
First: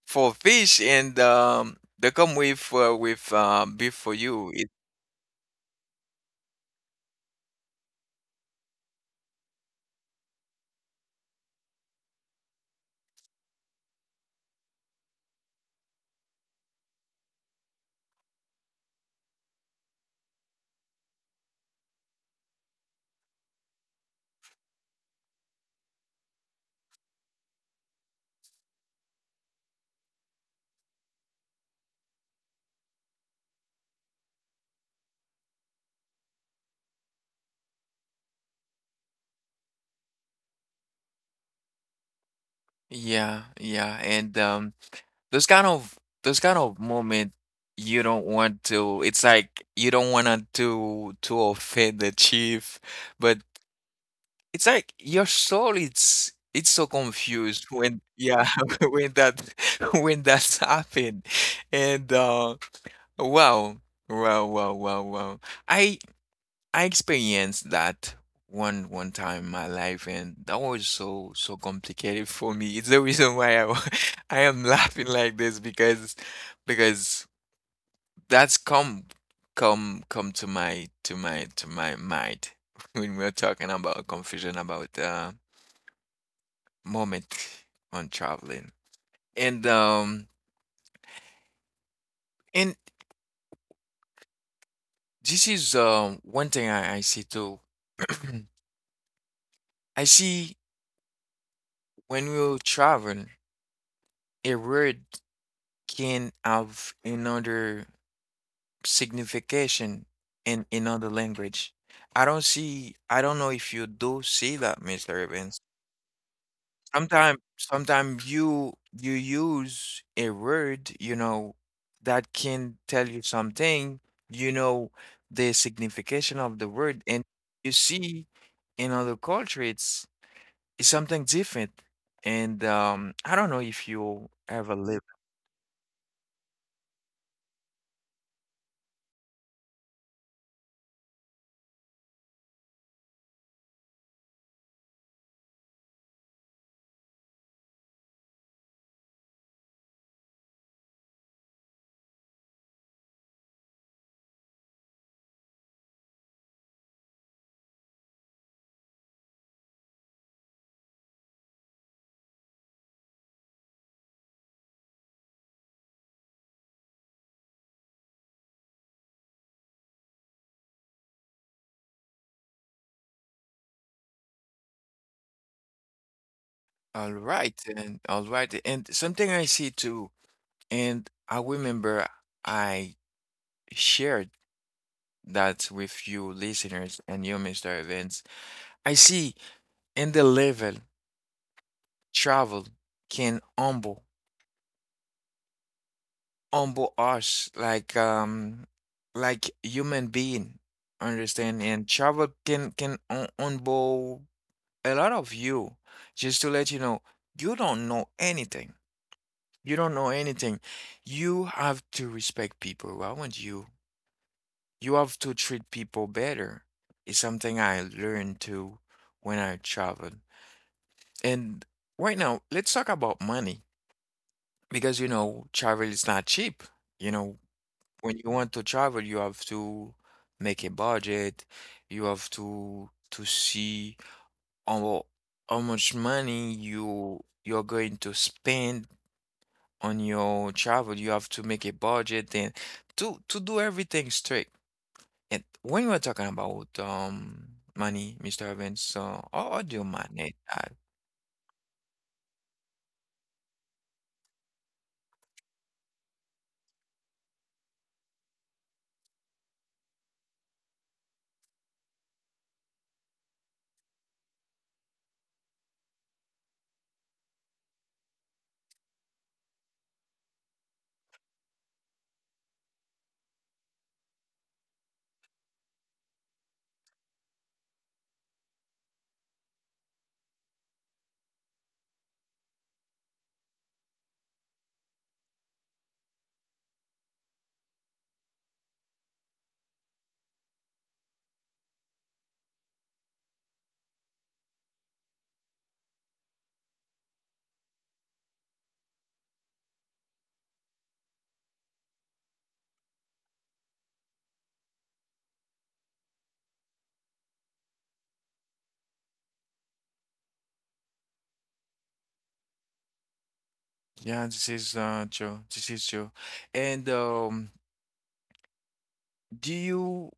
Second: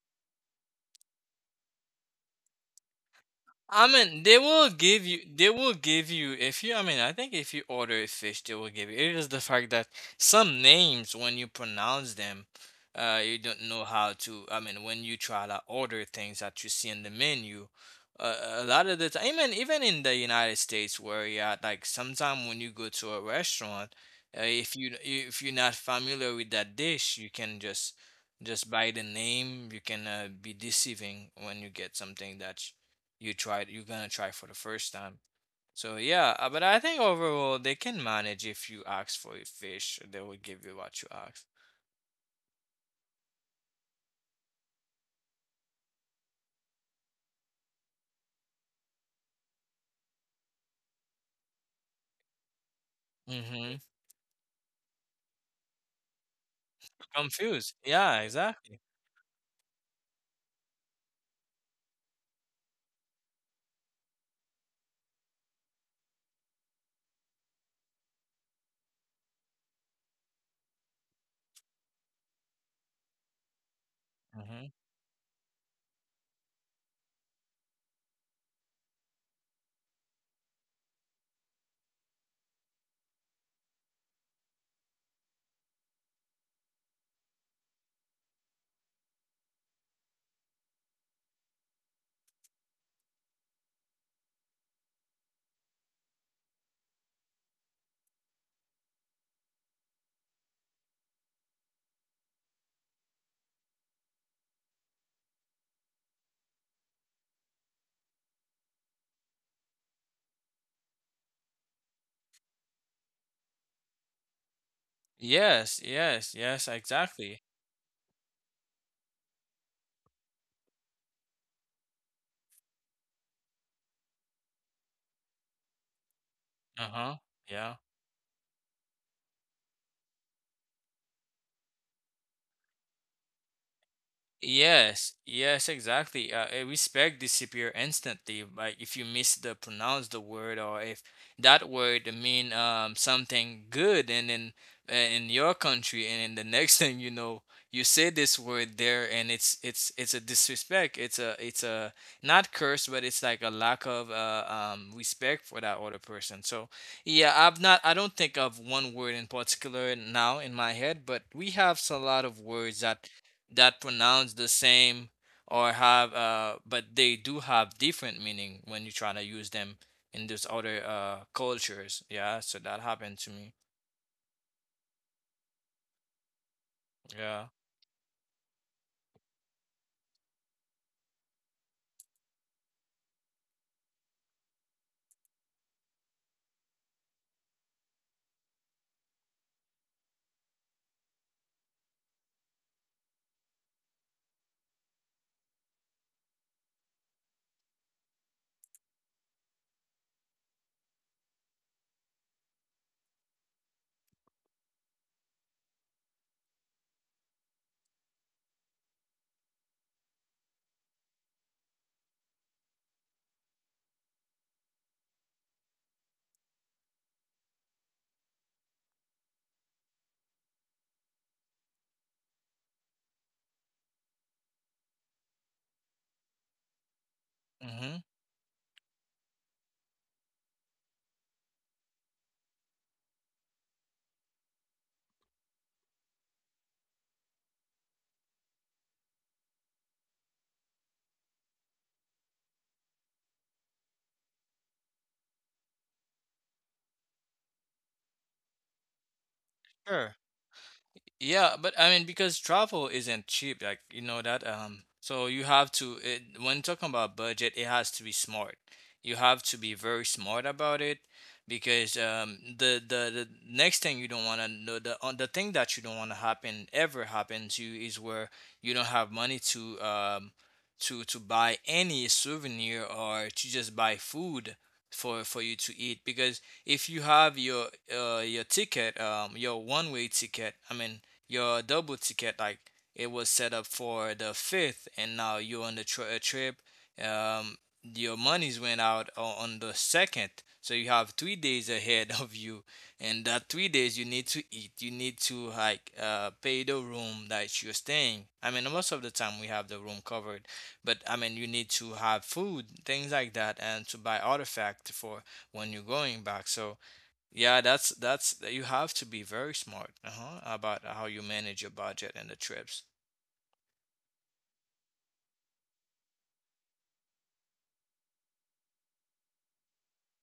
for fish and they come with I beef for mean, they you it, will give you. They will give you if you. I mean, I think if you order a fish, they will give you. It is the fact that some names, when you pronounce them, you don't know how to. I mean, when you try to order things that you see in the menu, uh, a lot of the time, even in the United States, where you're at, like sometime when you go to a restaurant, if you if you're not familiar with that dish, you can just by the name, you can be deceiving when you get something that you're gonna try for the first time. So yeah, but I think overall they can manage. If you ask for a fish, they will give you what you ask. yeah yeah and those kind of those kind of moment, you don't want to, it's like you don't want to offend the chief, but Mm-hmm. it's like your soul, it's so confused Confused. when, Yeah, yeah, exactly. when that when that's happened, and wow wow wow. I I experienced that one time in my life, and that was so so complicated for me. It's the reason why I am Mm-hmm. laughing like this because that's come to my mind when we're talking about confusion about moment on traveling. And um and this is one thing I see too. I see when we will travel, a word can have another signification in another language. I don't see, I don't know if you do see that, Mr. Evans. Yes, yes, yes, Sometimes, exactly. sometimes you use a word, you know, that can tell you something, you know, the signification of the word, Uh-huh. and you Yeah. see in other culture, it's something different. And I don't know if you ever live. Yes, yes, exactly. Eh, we disappear instantly. Like, if you miss the pronounce the word, or if that word mean something good, and then in your country, and then the next thing you know, you say this word there, and it's a disrespect. It's a not curse, but it's like a lack of respect for that other person. So yeah, I've not. I don't think of one word in particular now in my head, but we have a lot of words that that pronounce the same or have but they do have different meaning when you try to use them in those other cultures. Yeah, so that happened to me. Yeah. All right, and something I see too, and I remember I shared that with you listeners and you, Mr. Evans. I see in the level travel can humble, humble us like like human being, understand? And travel can humble a lot of you. Just to let you know, you don't know anything. You don't know anything. You have to respect people around you. You have to treat people better. It's something I learned too when I traveled. And right now, let's talk about money because you know, travel is not cheap. You know, Mm-hmm. when you want to travel, you have to make a budget. You have to see how, how much money you you're going to spend on your travel, you have to make a budget and to do everything straight. And when we're talking about money, Mr. Evans, so how do you Sure. manage that? Yeah, but I mean, because travel isn't cheap, like you know that. So you have to it, when talking about budget, it has to be smart. You have to be very smart about it because the next thing you don't want to know the thing that you don't want to happen ever happen to you is where you don't have money to buy any souvenir or to just buy food for you to eat because if you have your ticket your one way ticket, I mean your double ticket, like it was set up for the 5th and now you're on the trip. Um your monies went out on the 2nd, so you have 3 days ahead of you, and that 3 days you need to eat. You need to, like, pay the room that you're staying. I mean, most of the time we have the room covered, but I mean you need to have food, things like that, and to buy artifact for when you're going back. So yeah, that's you have to be very smart, uh-huh, about how you manage your budget and the trips. Yeah, this is true. This is true. And do you,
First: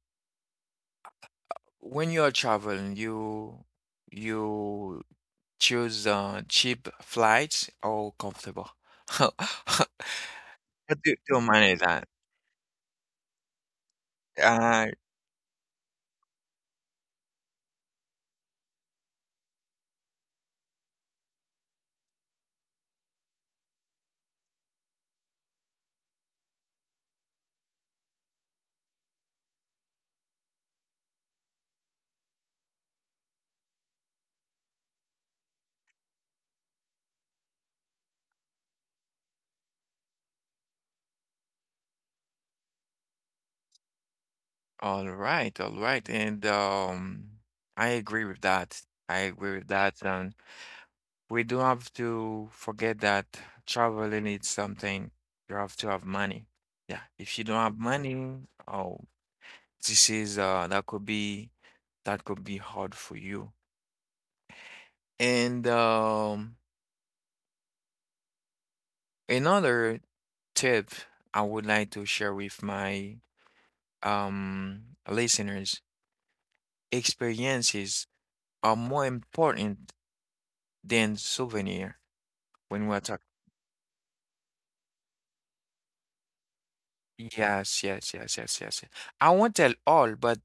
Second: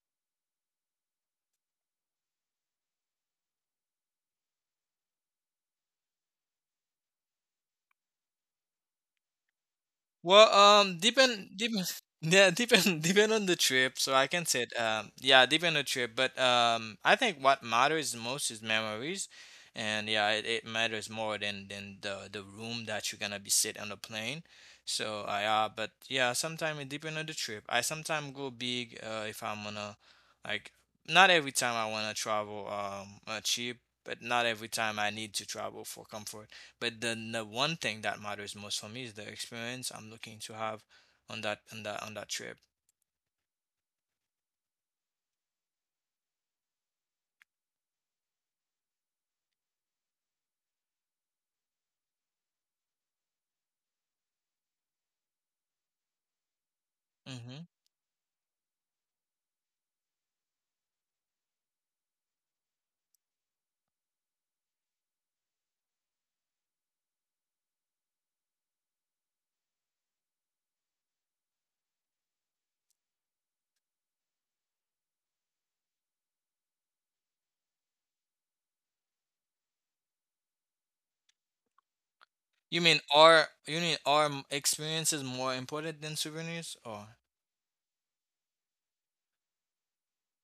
when you are traveling, you you choose cheap flights or comfortable? Well, How do you manage that? yeah, depend on the trip. So I can say, Uh, yeah, depend on the trip. But I think what matters most is memories, and yeah, it matters more than the room that you're gonna be sit on the plane. So I yeah, but yeah, sometimes it depend on the trip. I sometimes go big, if I'm gonna, like, not every time I wanna travel, cheap, but not every time I need to travel for comfort. But then the one thing that matters most for me is the experience I'm looking to have on that trip. All right, all right. And I agree with that. I agree with that. And we don't have to forget that traveling is something you have to have money. Yeah, if you don't Hmm. have money, oh, this is that could be, that could be hard for you. And another tip I would like to share with my listeners, experiences are more important than souvenir. You When mean we're talking, our you mean our experience is more important than souvenirs? Or yes, yes, yes, yes, yes, yes. I won't tell all, but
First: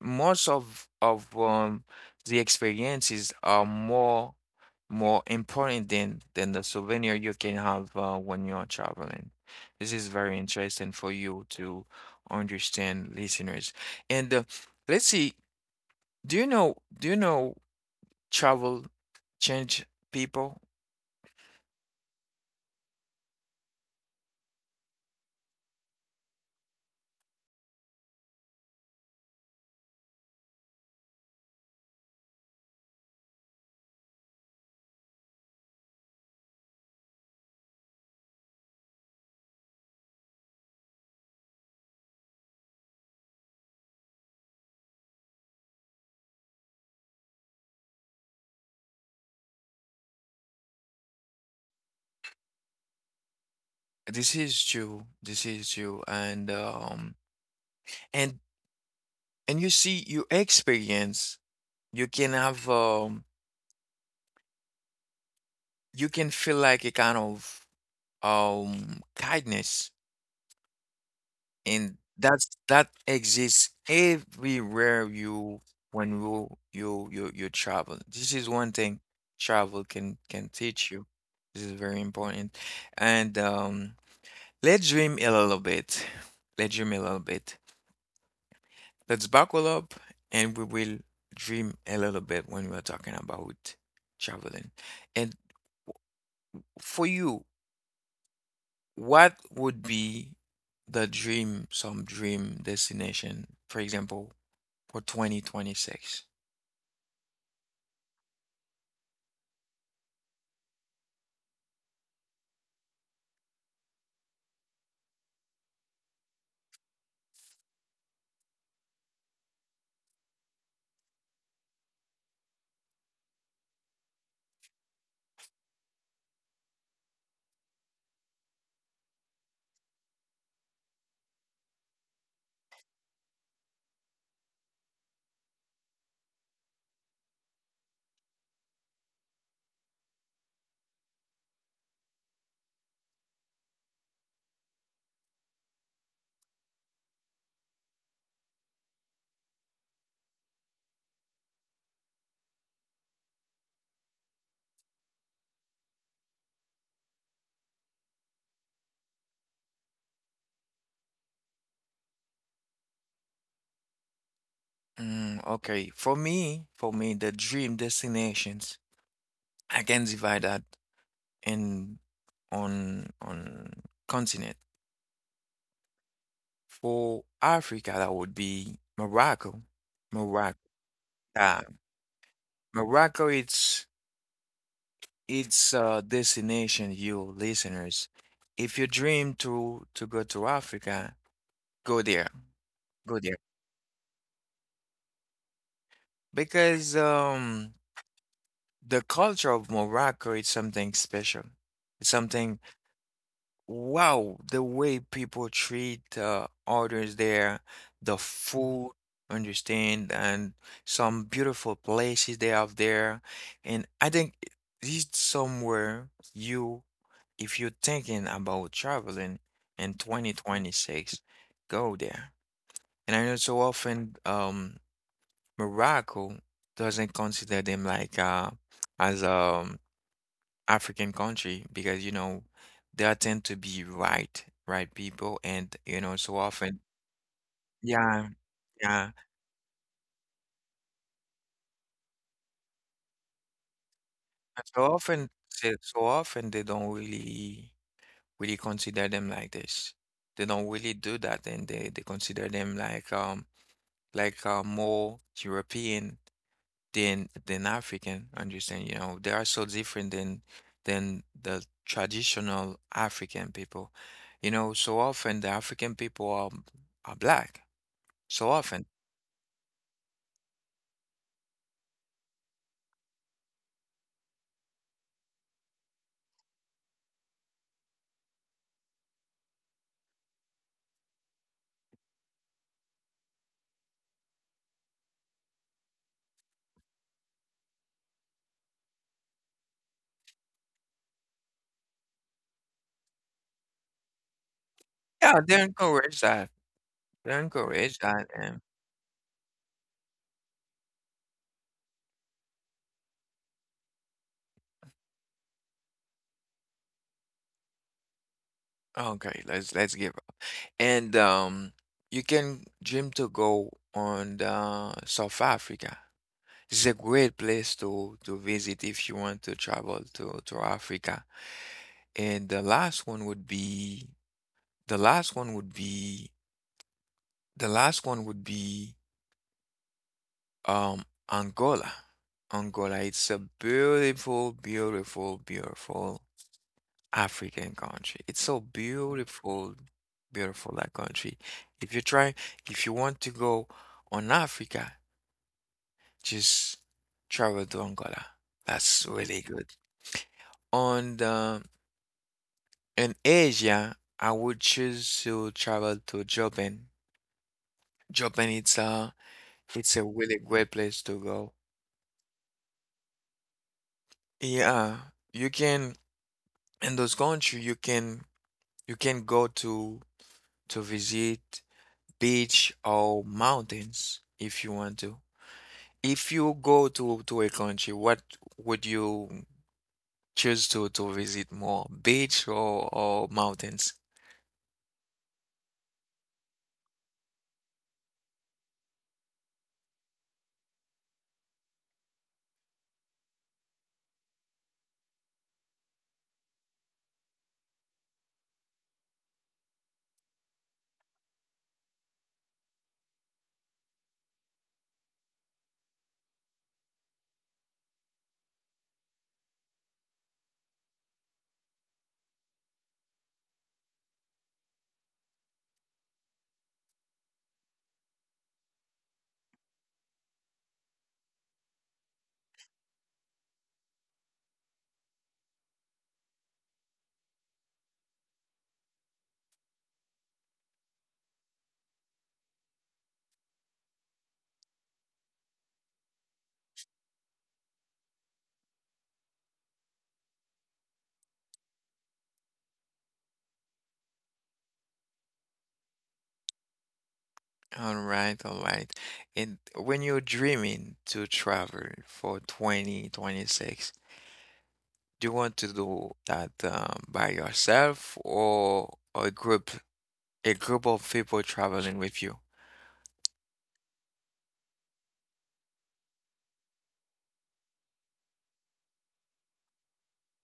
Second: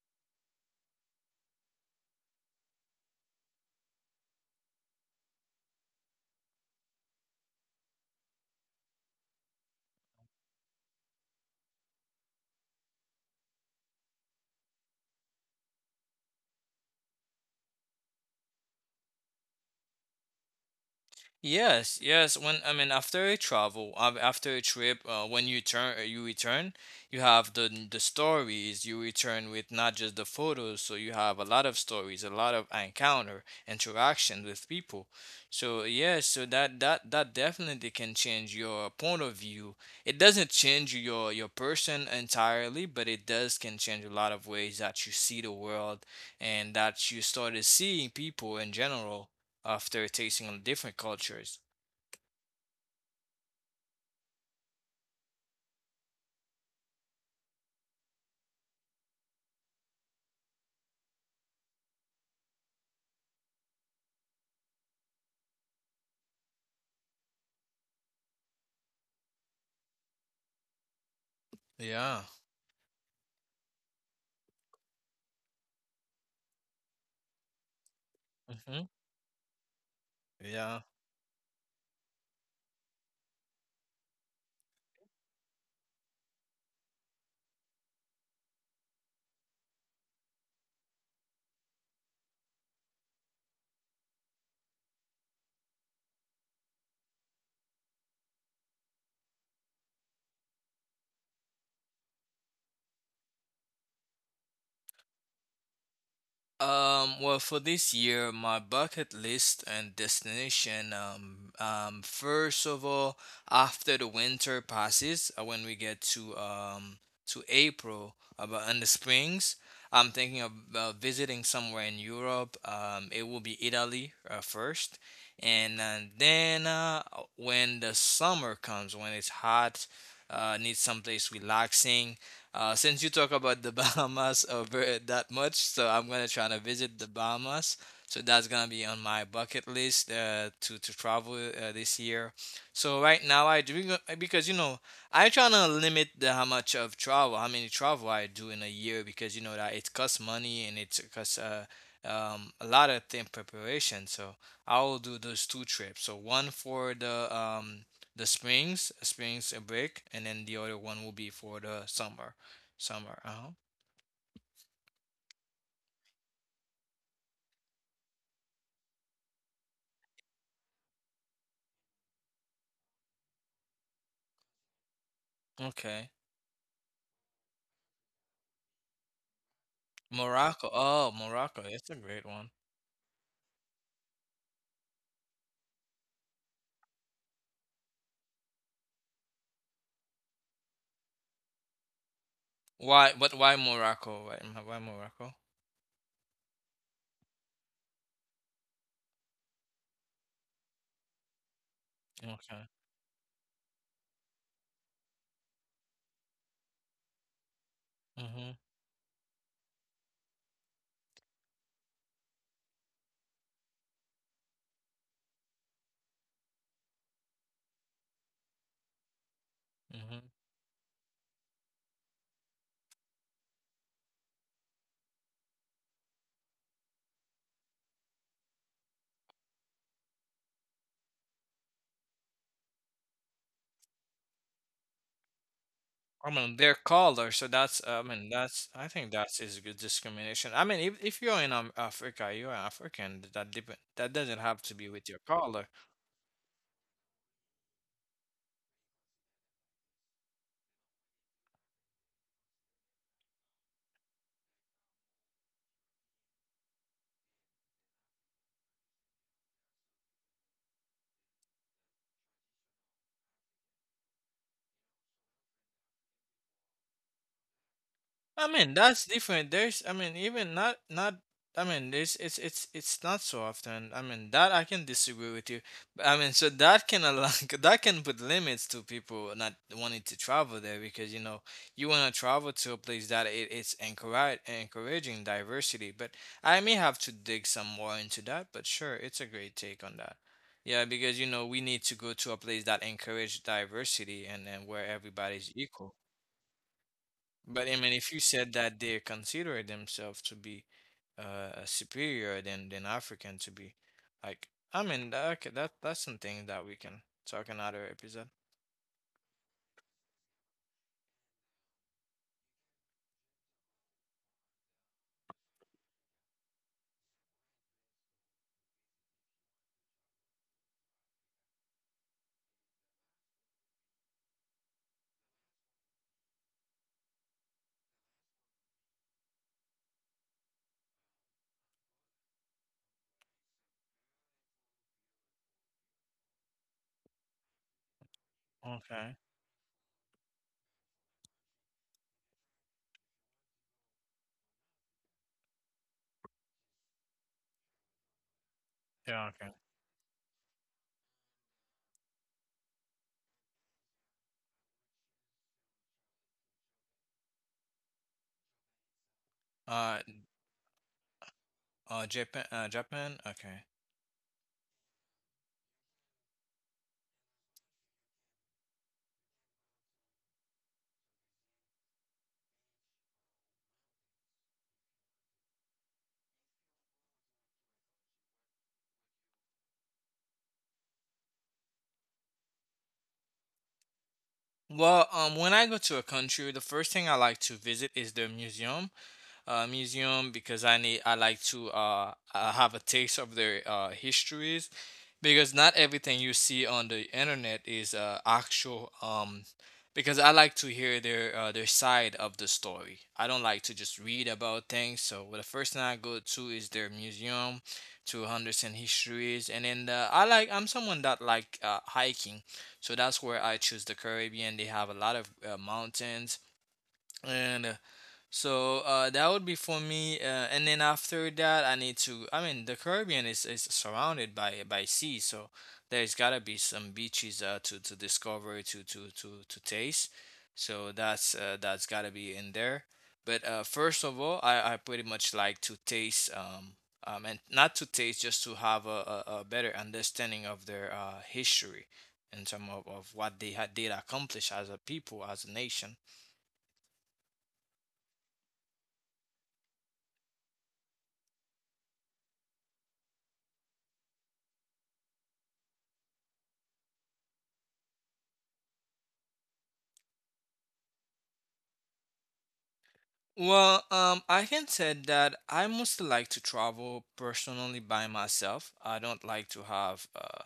most of the experiences are more, more important than the souvenir you can have when you are traveling. This is very interesting for you to understand, listeners. And let's see, do you know, do you know travel change people? yes, yes. When I mean after a travel, after a trip, when you return, you have the stories. You return with not just the photos, so you have a lot of stories, a lot of encounter, interaction with people. So yes, so that definitely can change your point of view. It doesn't change your person entirely, but it does can change a lot of ways that you see the world and that you started seeing people in general after tasting on different cultures. This is true. This is true. And And you see, your experience, you can have, you can feel like a kind of kindness, and Yeah. that exists everywhere you when you travel. This is one Hmm. thing travel can Yeah. teach you. This is very important. And let's dream a little bit. Let's dream a little bit. Let's buckle up, and we will dream a little bit when we are talking about traveling. And for you, what would be the dream, some dream destination, for example, for 2026? Well, for this year, my bucket list and destination, first of all, after the winter passes, when we get to April, about in the springs, I'm thinking of visiting somewhere in Europe. It will be Italy first, and then, when the summer comes, when it's hot, Need someplace relaxing. Since you talk about the Bahamas over that much, so I'm gonna try to visit the Bahamas. So that's gonna be on my bucket list, to travel this year. So right now I do because you know I try to limit the how much of travel, how many travel I do in a year because you know that it costs money and it costs a lot of thing preparation. So I will do those two trips. So one for the springs break, and then the other one will be for the summer. Somewhere. Oh, Mm, okay. For me, the dream destinations, I can divide that in on continent. okay. For Africa, that would be Morocco. Morocco. Morocco. Oh, Yeah. Morocco. It's a great one. Morocco, it's a destination, you listeners. If you dream to go to Africa, go there. Why? Go there. But why Morocco? Why Morocco? Because the culture of Morocco is something special. It's something Okay. wow, the way people treat others there, the Mhm. food, understand, and some beautiful places they have there. And I think this is somewhere you if you're thinking about traveling in Mhm. 2026, go there. And I know so often Morocco doesn't consider them like as African country because you know they are tend to be white right people and you know I so mean, they're often. colder, so that's. I Yeah, mean, that's. I yeah, think that's is good discrimination. I mean, if you're in Africa, you're African. That doesn't have and to so be with your often color. so often they don't really consider them like this. They don't really do that, and they consider them like more European than African. Understand? You know, they are so different than the traditional African people. You know, so often the African people are black. I So mean, often, that's different. There's, I mean, even not, not, I mean, there's, it's not so often. I mean, that I can disagree with you. But, I mean, so that can allow, that can put limits to people not wanting to travel there because, you know, you want to travel to a place that it's encouraging diversity. But I may have to dig some more into that, but sure, it's a great take on that. Yeah, because, you know, we need to go to a place that encourage diversity and where yeah, everybody's they equal. encourage that. They But I mean, encourage if you that. said And that they consider themselves to be superior than African to be, like I mean, that, okay, that's something that we can talk another episode. okay, let's give up. And you can dream to go on the South Africa. It's a great place to visit if you want to travel to Africa. And the last one would be the last one would be the last one would be um Angola. Angola, it's a beautiful, beautiful, beautiful African country. It's so Okay. beautiful, beautiful that country. If you try, if you want to go on Africa, just travel to Angola. That's Yeah. really Okay. good. On the in Asia, I would choose to travel to Japan. Japan, it's Uh, a really great place to go. Japan, Japan. Okay. Yeah, you can in those country you can go to visit beach or mountains if you want to. If you go to a country, what would you choose to visit more, beach or mountains? Well, when I go to a country, the first thing I like to visit is the museum, because I like to have a taste of their histories because not everything you see on the internet is actual. Because I like to hear their side of the story. I don't like to just read about things. So, well, the first thing I go to is their museum to understand histories, and then, I'm someone that like hiking, so that's where I choose the Caribbean. They have a lot of mountains, and so that would be for me, and then after that, I need to. I mean, the Caribbean is surrounded by sea, so there's gotta be some beaches, to discover, to taste. So that's gotta be in there. But first of all, I pretty much like to taste, and not to taste, just to have a better understanding of their history in terms of what they had did accomplish as a people, as a nation. All right, all right. And when you're dreaming to travel for 2026, do you want to do that by yourself or a group? A group of people traveling with you. Well, I can say that I mostly like to travel personally by myself. I don't like to have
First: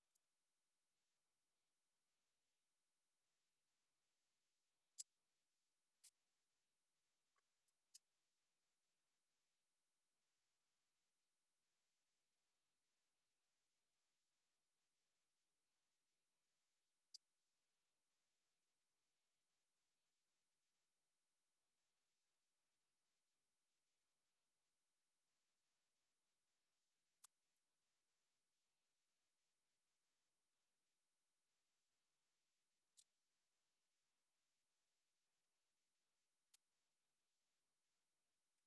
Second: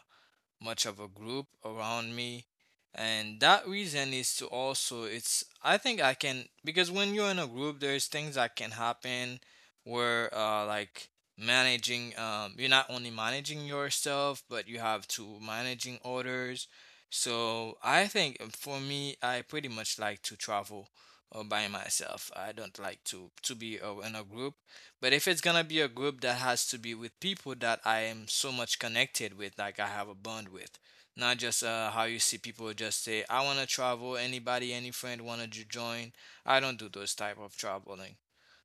much of a group around me, and that reason is to also it's I think I can, because when you're in a group there's things that can happen, where, like, managing, you're not only managing yourself but you have to managing others. So I think, for me, I pretty much like to travel by myself. I don't like to be in a group, but if it's gonna be a group that has to be with people that I am so much connected with, like I have a bond with, not just how you see people just say, "I wanna travel." Anybody, any friend wanted to join? I don't do those type of traveling.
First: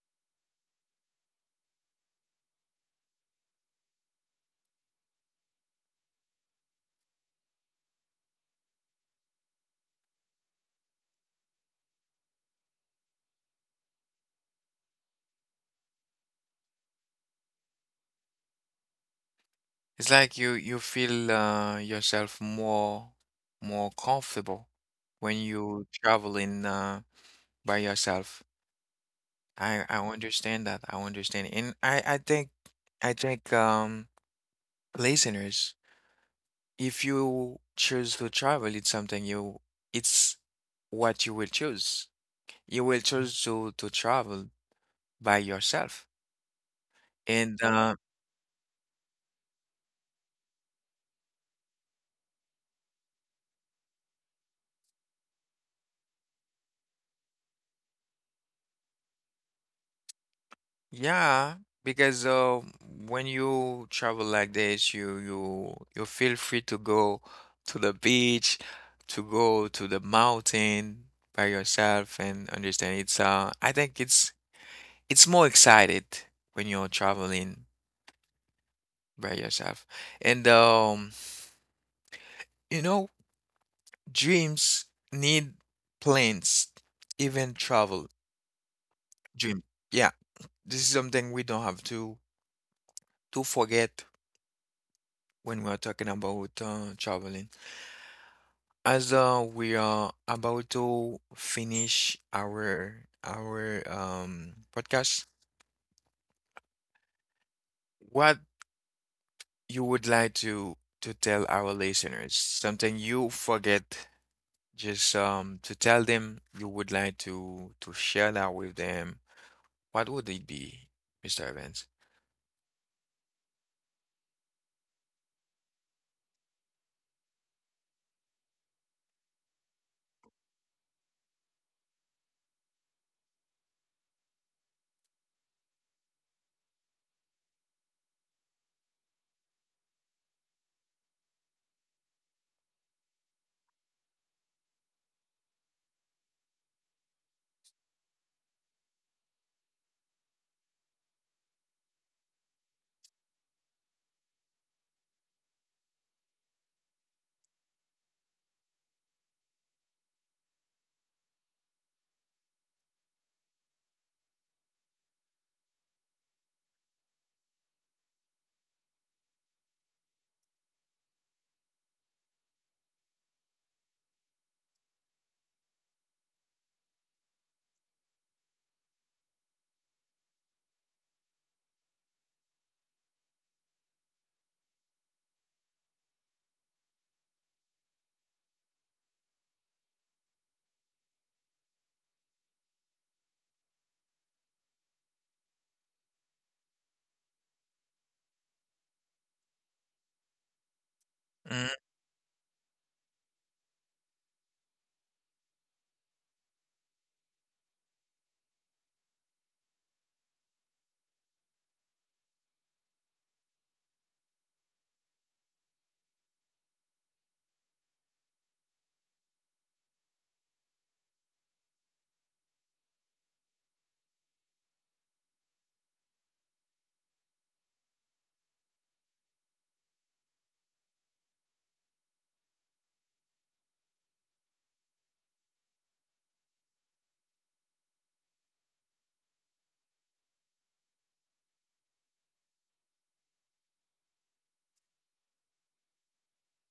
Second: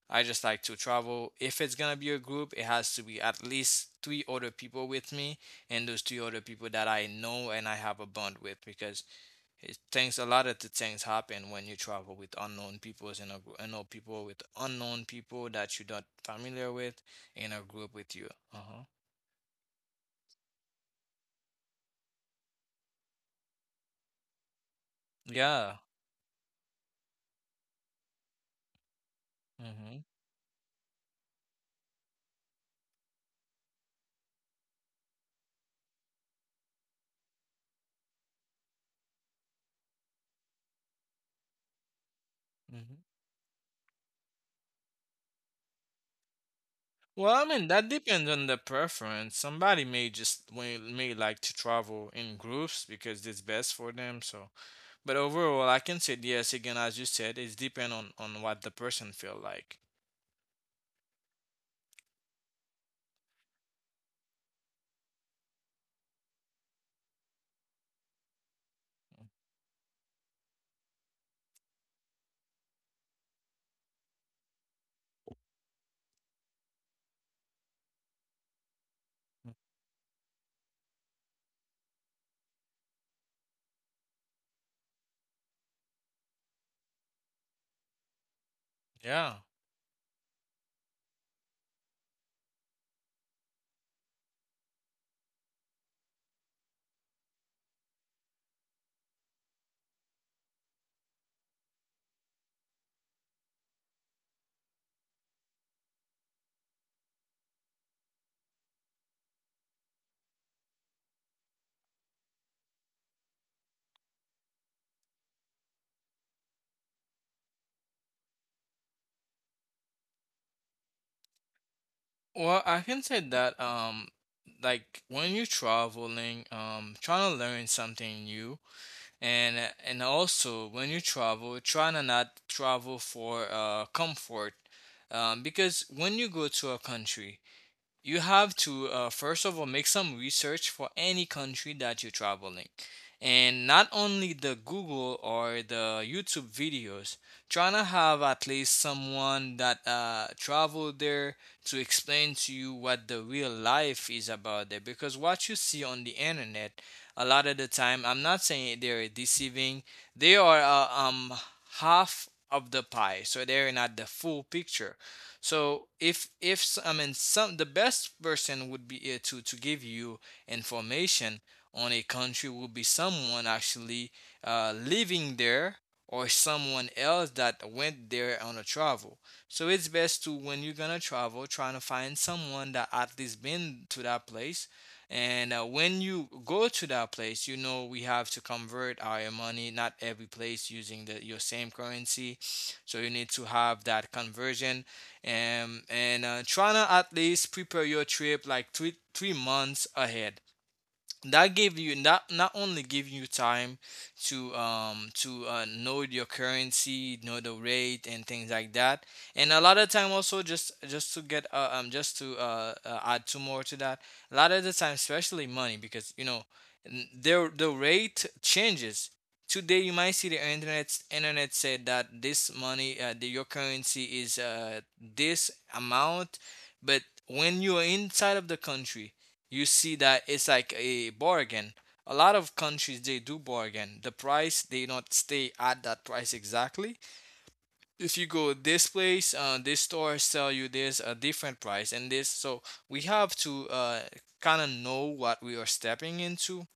I just like to travel. If it's gonna be a group, it has to be at least three other people with me, and those three other people that I know and I have a bond with, because it things a lot of the things happen when you travel with unknown peoples in a group. I know people with unknown people that you're not familiar with in a group with you. Uh-huh. It's like you feel yourself more more comfortable when Yeah. you traveling by yourself. I Mm-hmm. understand that. I understand, and I think I think listeners, if you choose to travel, it's something you it's what you will choose. You Mm-hmm. will choose to travel by yourself, Well, I and mean that depends on the preference. Somebody may like to travel in groups because it's best for them. So, but overall, I can say yes. Again, as you said, it's depend on what the person feel like. yeah, because when you travel like this, you you feel free to go to the beach, to go to the mountain by yourself, and understand it's I think it's more excited when you're traveling by Mm. yourself, and you know dreams need plans, even travel Yeah. dream. Yeah, this is something we don't have to forget when we're talking about traveling. As we are about to finish our podcast, what you would like to tell our listeners? Something you forget just to tell them you would like to share that with them. What would it be, Mr. Evans? Well, I can say that, like when you're traveling, trying to learn something new and and also when you travel, trying to not travel for comfort. Because when you go to a country, you have to, first of all, make some research for any country that you're traveling. And not only the Google or the YouTube videos, trying to have at least someone that traveled there to explain to you what the real life is about there. Because what you see on the internet, a lot of the time, I'm not saying they're deceiving, they are half of the pie, so they're not the full picture. So if I mean, some the best person would be to give you information on a country would be someone actually living there, or someone else that went there on a travel. So it's best to, when you're gonna travel, trying to find someone that at least been to that place. And when you go to that place, you know we have to convert our money. Not every place using the your same currency, so you need to have that conversion, and trying to at least prepare your trip like three three months ahead. That gave you not only give you time to know your currency, know the rate and things like that. And a lot of time also just to get, just to, add two more to that. A lot of the time, especially money, because you know, the rate changes. Today you might see the internet said that this money, your currency is this amount, but when you are inside of the country you see that it's like a bargain. A lot of countries they do bargain. The price they not stay at that price exactly. If you go this place, this store sell you this a different price and this. So we have to kind of know what we are stepping into.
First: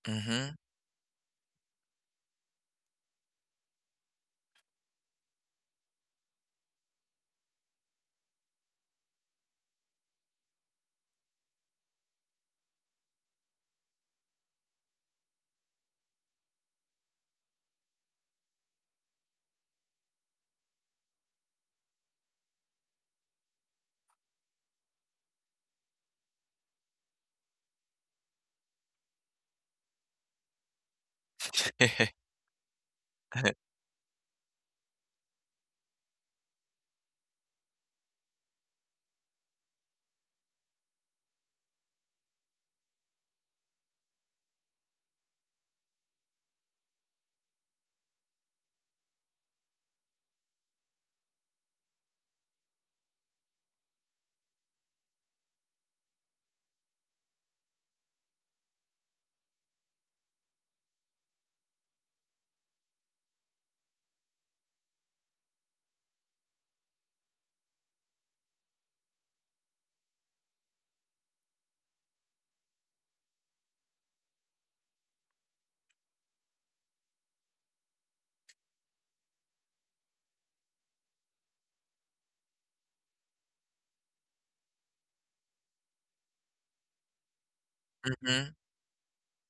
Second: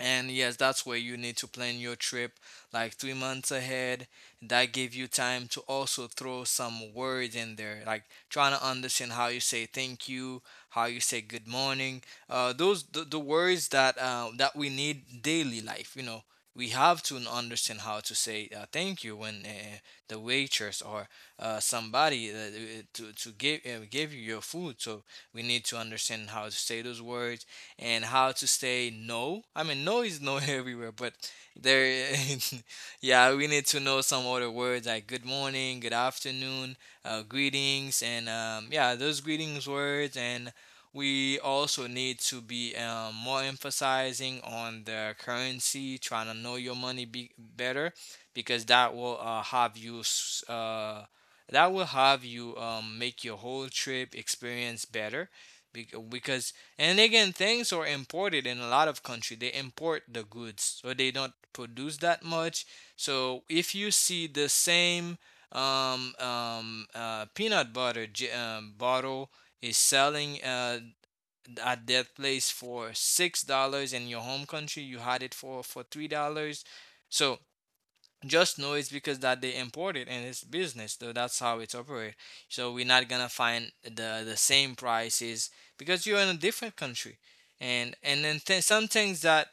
And yes, Mm-hmm. that's where you need to plan your trip like 3 months ahead. That give you time to also throw some words in there, like trying to understand how you say thank you, how you say good morning. Those the words that that we need daily life. You know, we have to understand how to say thank you when the waitress or somebody to give give you your food. So we need to understand how to say those words and how to say no. I mean, no is no everywhere, but there, yeah, we need to know some other words like good morning, good afternoon, greetings, and yeah, those greetings words. And we also need to be more emphasizing on the currency, trying to know your money better because that will that will have you make your whole trip experience better because. And again, things are imported in a lot of country. They import the goods, so they don't produce that much. So if you see the same peanut butter bottle is selling at that place for $6, in your home country you had it for $3. So just know it's because that they import it and it's business, so that's how it's operate. So we're not gonna find the same prices because you're in a different country. And then Mm-hmm. Some things that,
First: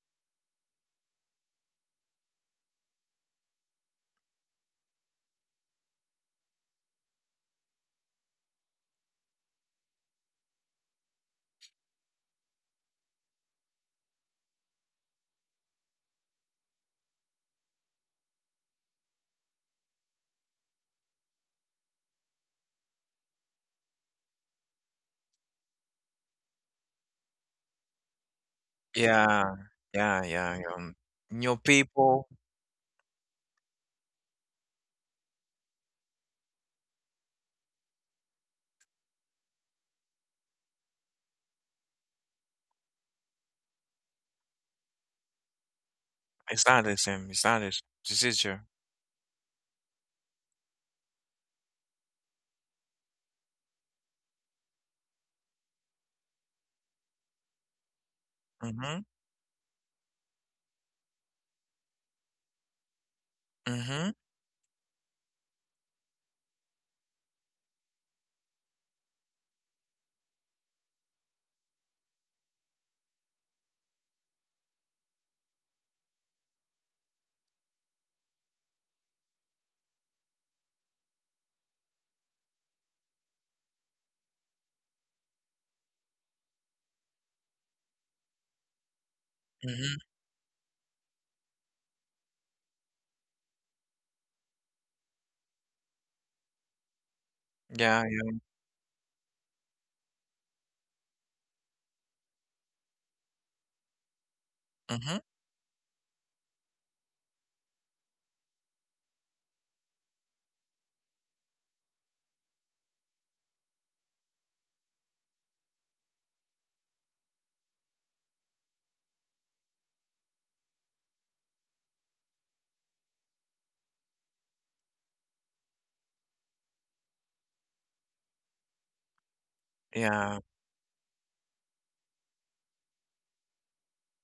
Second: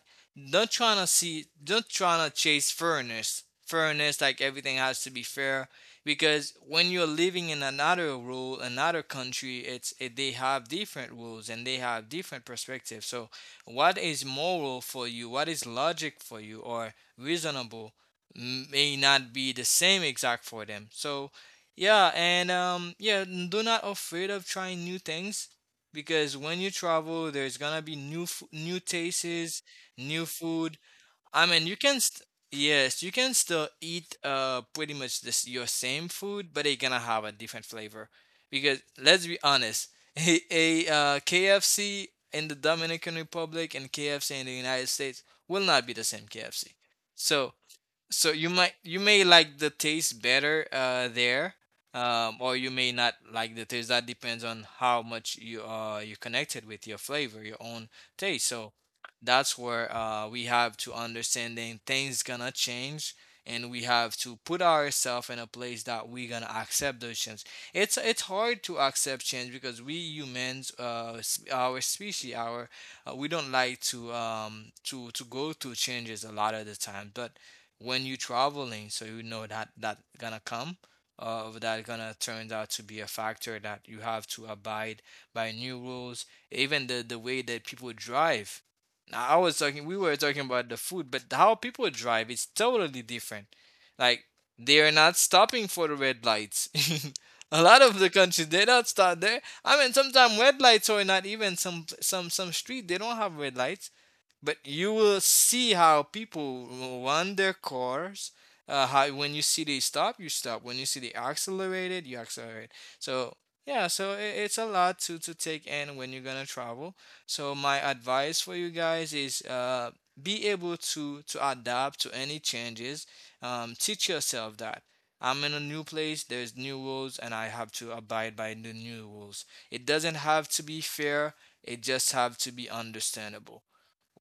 don't trying to see, don't trying to chase fairness, like everything has to be fair. Because when you're living in another rule, another country, they have different rules and they have different perspectives. So what is moral for you, what is logic for you or reasonable, may not be the same exact for them. So, yeah, and yeah, do not afraid of trying new things, because when you travel, there's gonna be new Yeah, tastes, yeah, new yeah. food. I Your mean, you can people, yes, you can still eat pretty much this your same food, but it's gonna have a different flavor. Because let's be honest, a KFC in the Dominican Republic and KFC in the United States will not be the same it's KFC. not the same. It's So, not the same. This so is you true. might, you may like the taste better there, or you may not like the taste. That depends on how much you you connected with your flavor, your own taste. So Mm-hmm. that's where we have to understand that things gonna change, and we Mm-hmm. have to put ourselves in a place that we gonna accept those change. It's hard to accept change because we humans our species, our we don't like to to go through changes a lot of the time. But when you traveling, so you know that that gonna come, that gonna turn out to be a factor that you have to abide by new rules. Even the way that people drive. Now I was talking We were talking about the food, but how people drive is totally different. Like, they are not stopping for the red lights. A lot of Yeah, the yeah. countries, they don't stop there. I mean, sometimes red lights are not even some street, they don't have red lights. But you Mm-hmm. will see how people run their cars. How when you see they stop, you stop. When you see they accelerated, you accelerate. So yeah, so it's a lot to take in when you're gonna travel. So my advice for you guys is be able to adapt to any changes. Teach yourself that. I'm in a new place, there's new rules, and I have to abide by the new rules. It doesn't Yeah. have to be fair, it just have to be understandable.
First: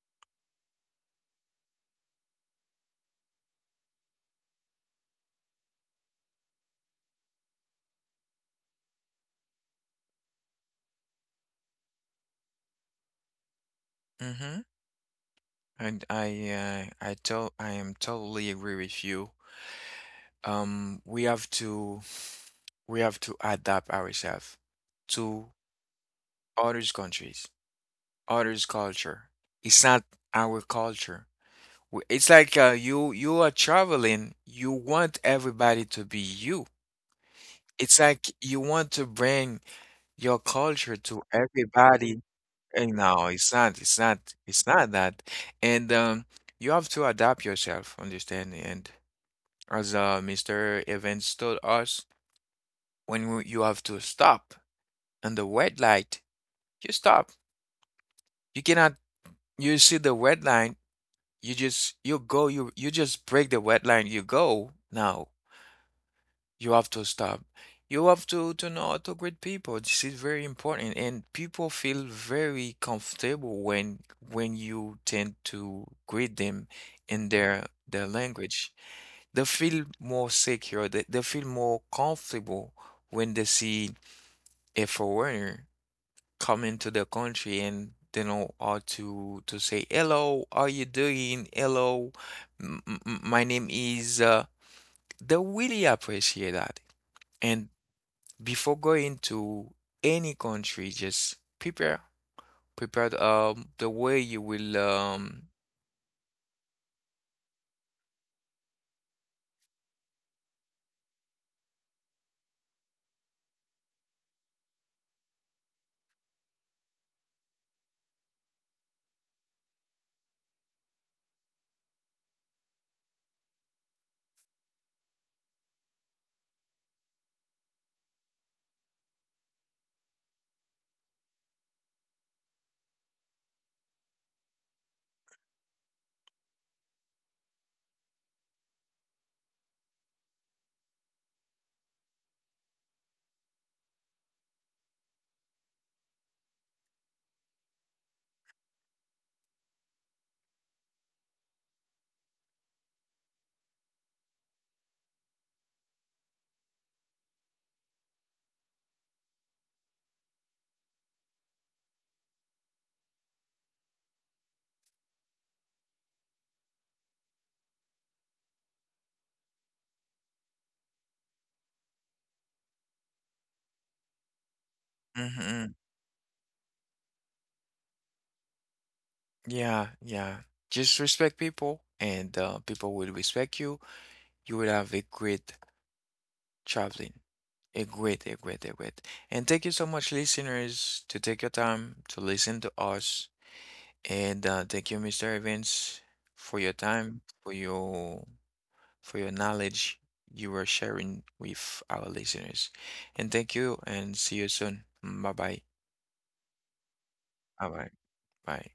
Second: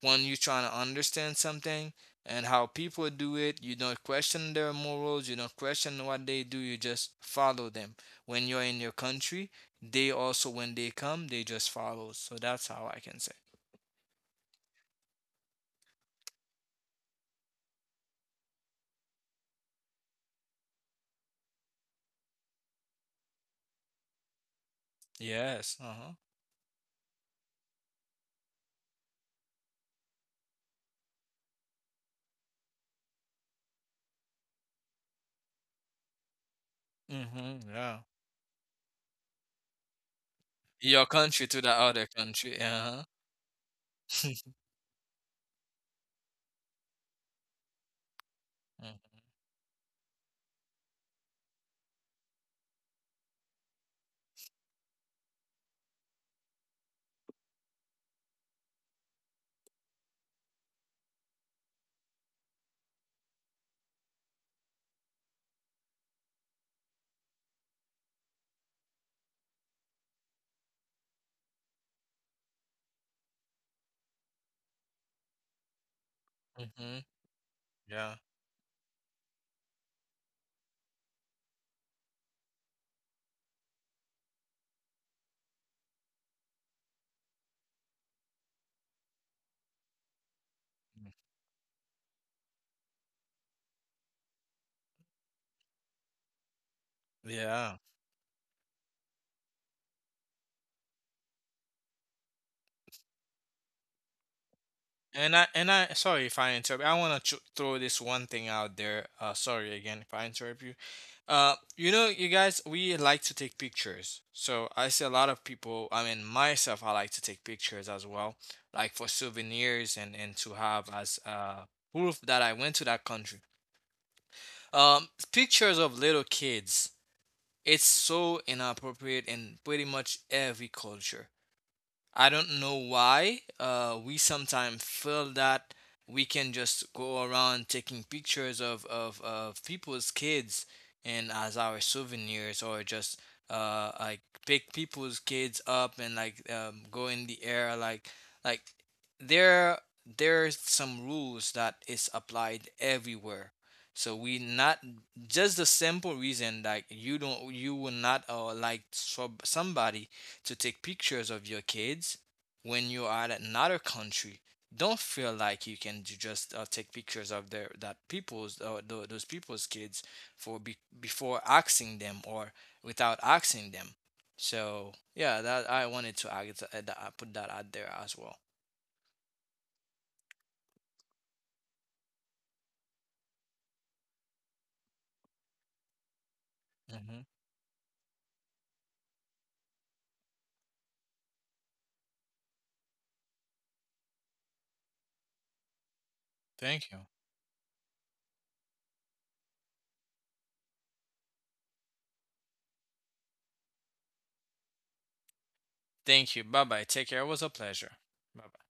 When you're trying to understand something and how people do it, you don't question their morals, you don't question what they do, you just follow them. When you're in your country, they also, when they come, they just follow. So that's how I can say. Mm-hmm. And I to I am totally agree with you. Um, we have to we have to adapt ourselves to Yes. Uh-huh. others' countries, others' culture. It's not our culture. W- It's like you you are traveling, you want everybody to be you. Mm-hmm. It's Yeah. like you want to bring your culture Your to country to the other everybody. country. And Uh-huh. no, it's not, it's not, it's not that. And you have to adapt yourself, understand? And as Mr. Evans told us, when w- you have to stop on the red light, you stop. You cannot, you see the red line, you just, you go, you just break the red line, you go. No, you have to stop. You have to know how to greet people. This is very important, and people feel very comfortable when you tend to greet them Mm-hmm. in their Yeah, language. They feel more secure. They feel more comfortable when they see a foreigner come into the country and they know how to say hello. How you doing? Hello, m m- m- my name is. They really appreciate that. And yeah. before going to any country, just prepare, prepare the way you will And I and I sorry if I interrupt. I want to throw this one thing out there. Sorry again if I interrupt you. You know, you guys, we like to take pictures. So I see a lot of people. I mean, myself, I like to take pictures as well, like for souvenirs and to have as proof that I went to that country. Pictures of little kids. It's so inappropriate in pretty much every culture. I don't know why we sometimes feel that we can just go around taking pictures of people's kids and as our souvenirs, or just like pick people's kids up and like go in the air, like, like there, there's some rules that is applied everywhere. So we not, just the simple reason, like you don't, you will not like somebody to take pictures of your kids when you are at another country. Don't feel like you can just take pictures of their that people's those people's kids for before asking them or without asking them. So yeah, mhm, that I wanted to add that, I put that out there as well. yeah, yeah. Just respect people and people will respect you. You will have a great traveling. Hmm. A great, a great, a great. And thank you so much, listeners, to take your time to listen to us. And thank you, Mr. Evans, for your Thank you, time, for your knowledge you are sharing with our listeners. And thank you and see you soon. Bye bye. thank you. Bye bye. Take care. It was a Bye bye. pleasure. Bye. Bye.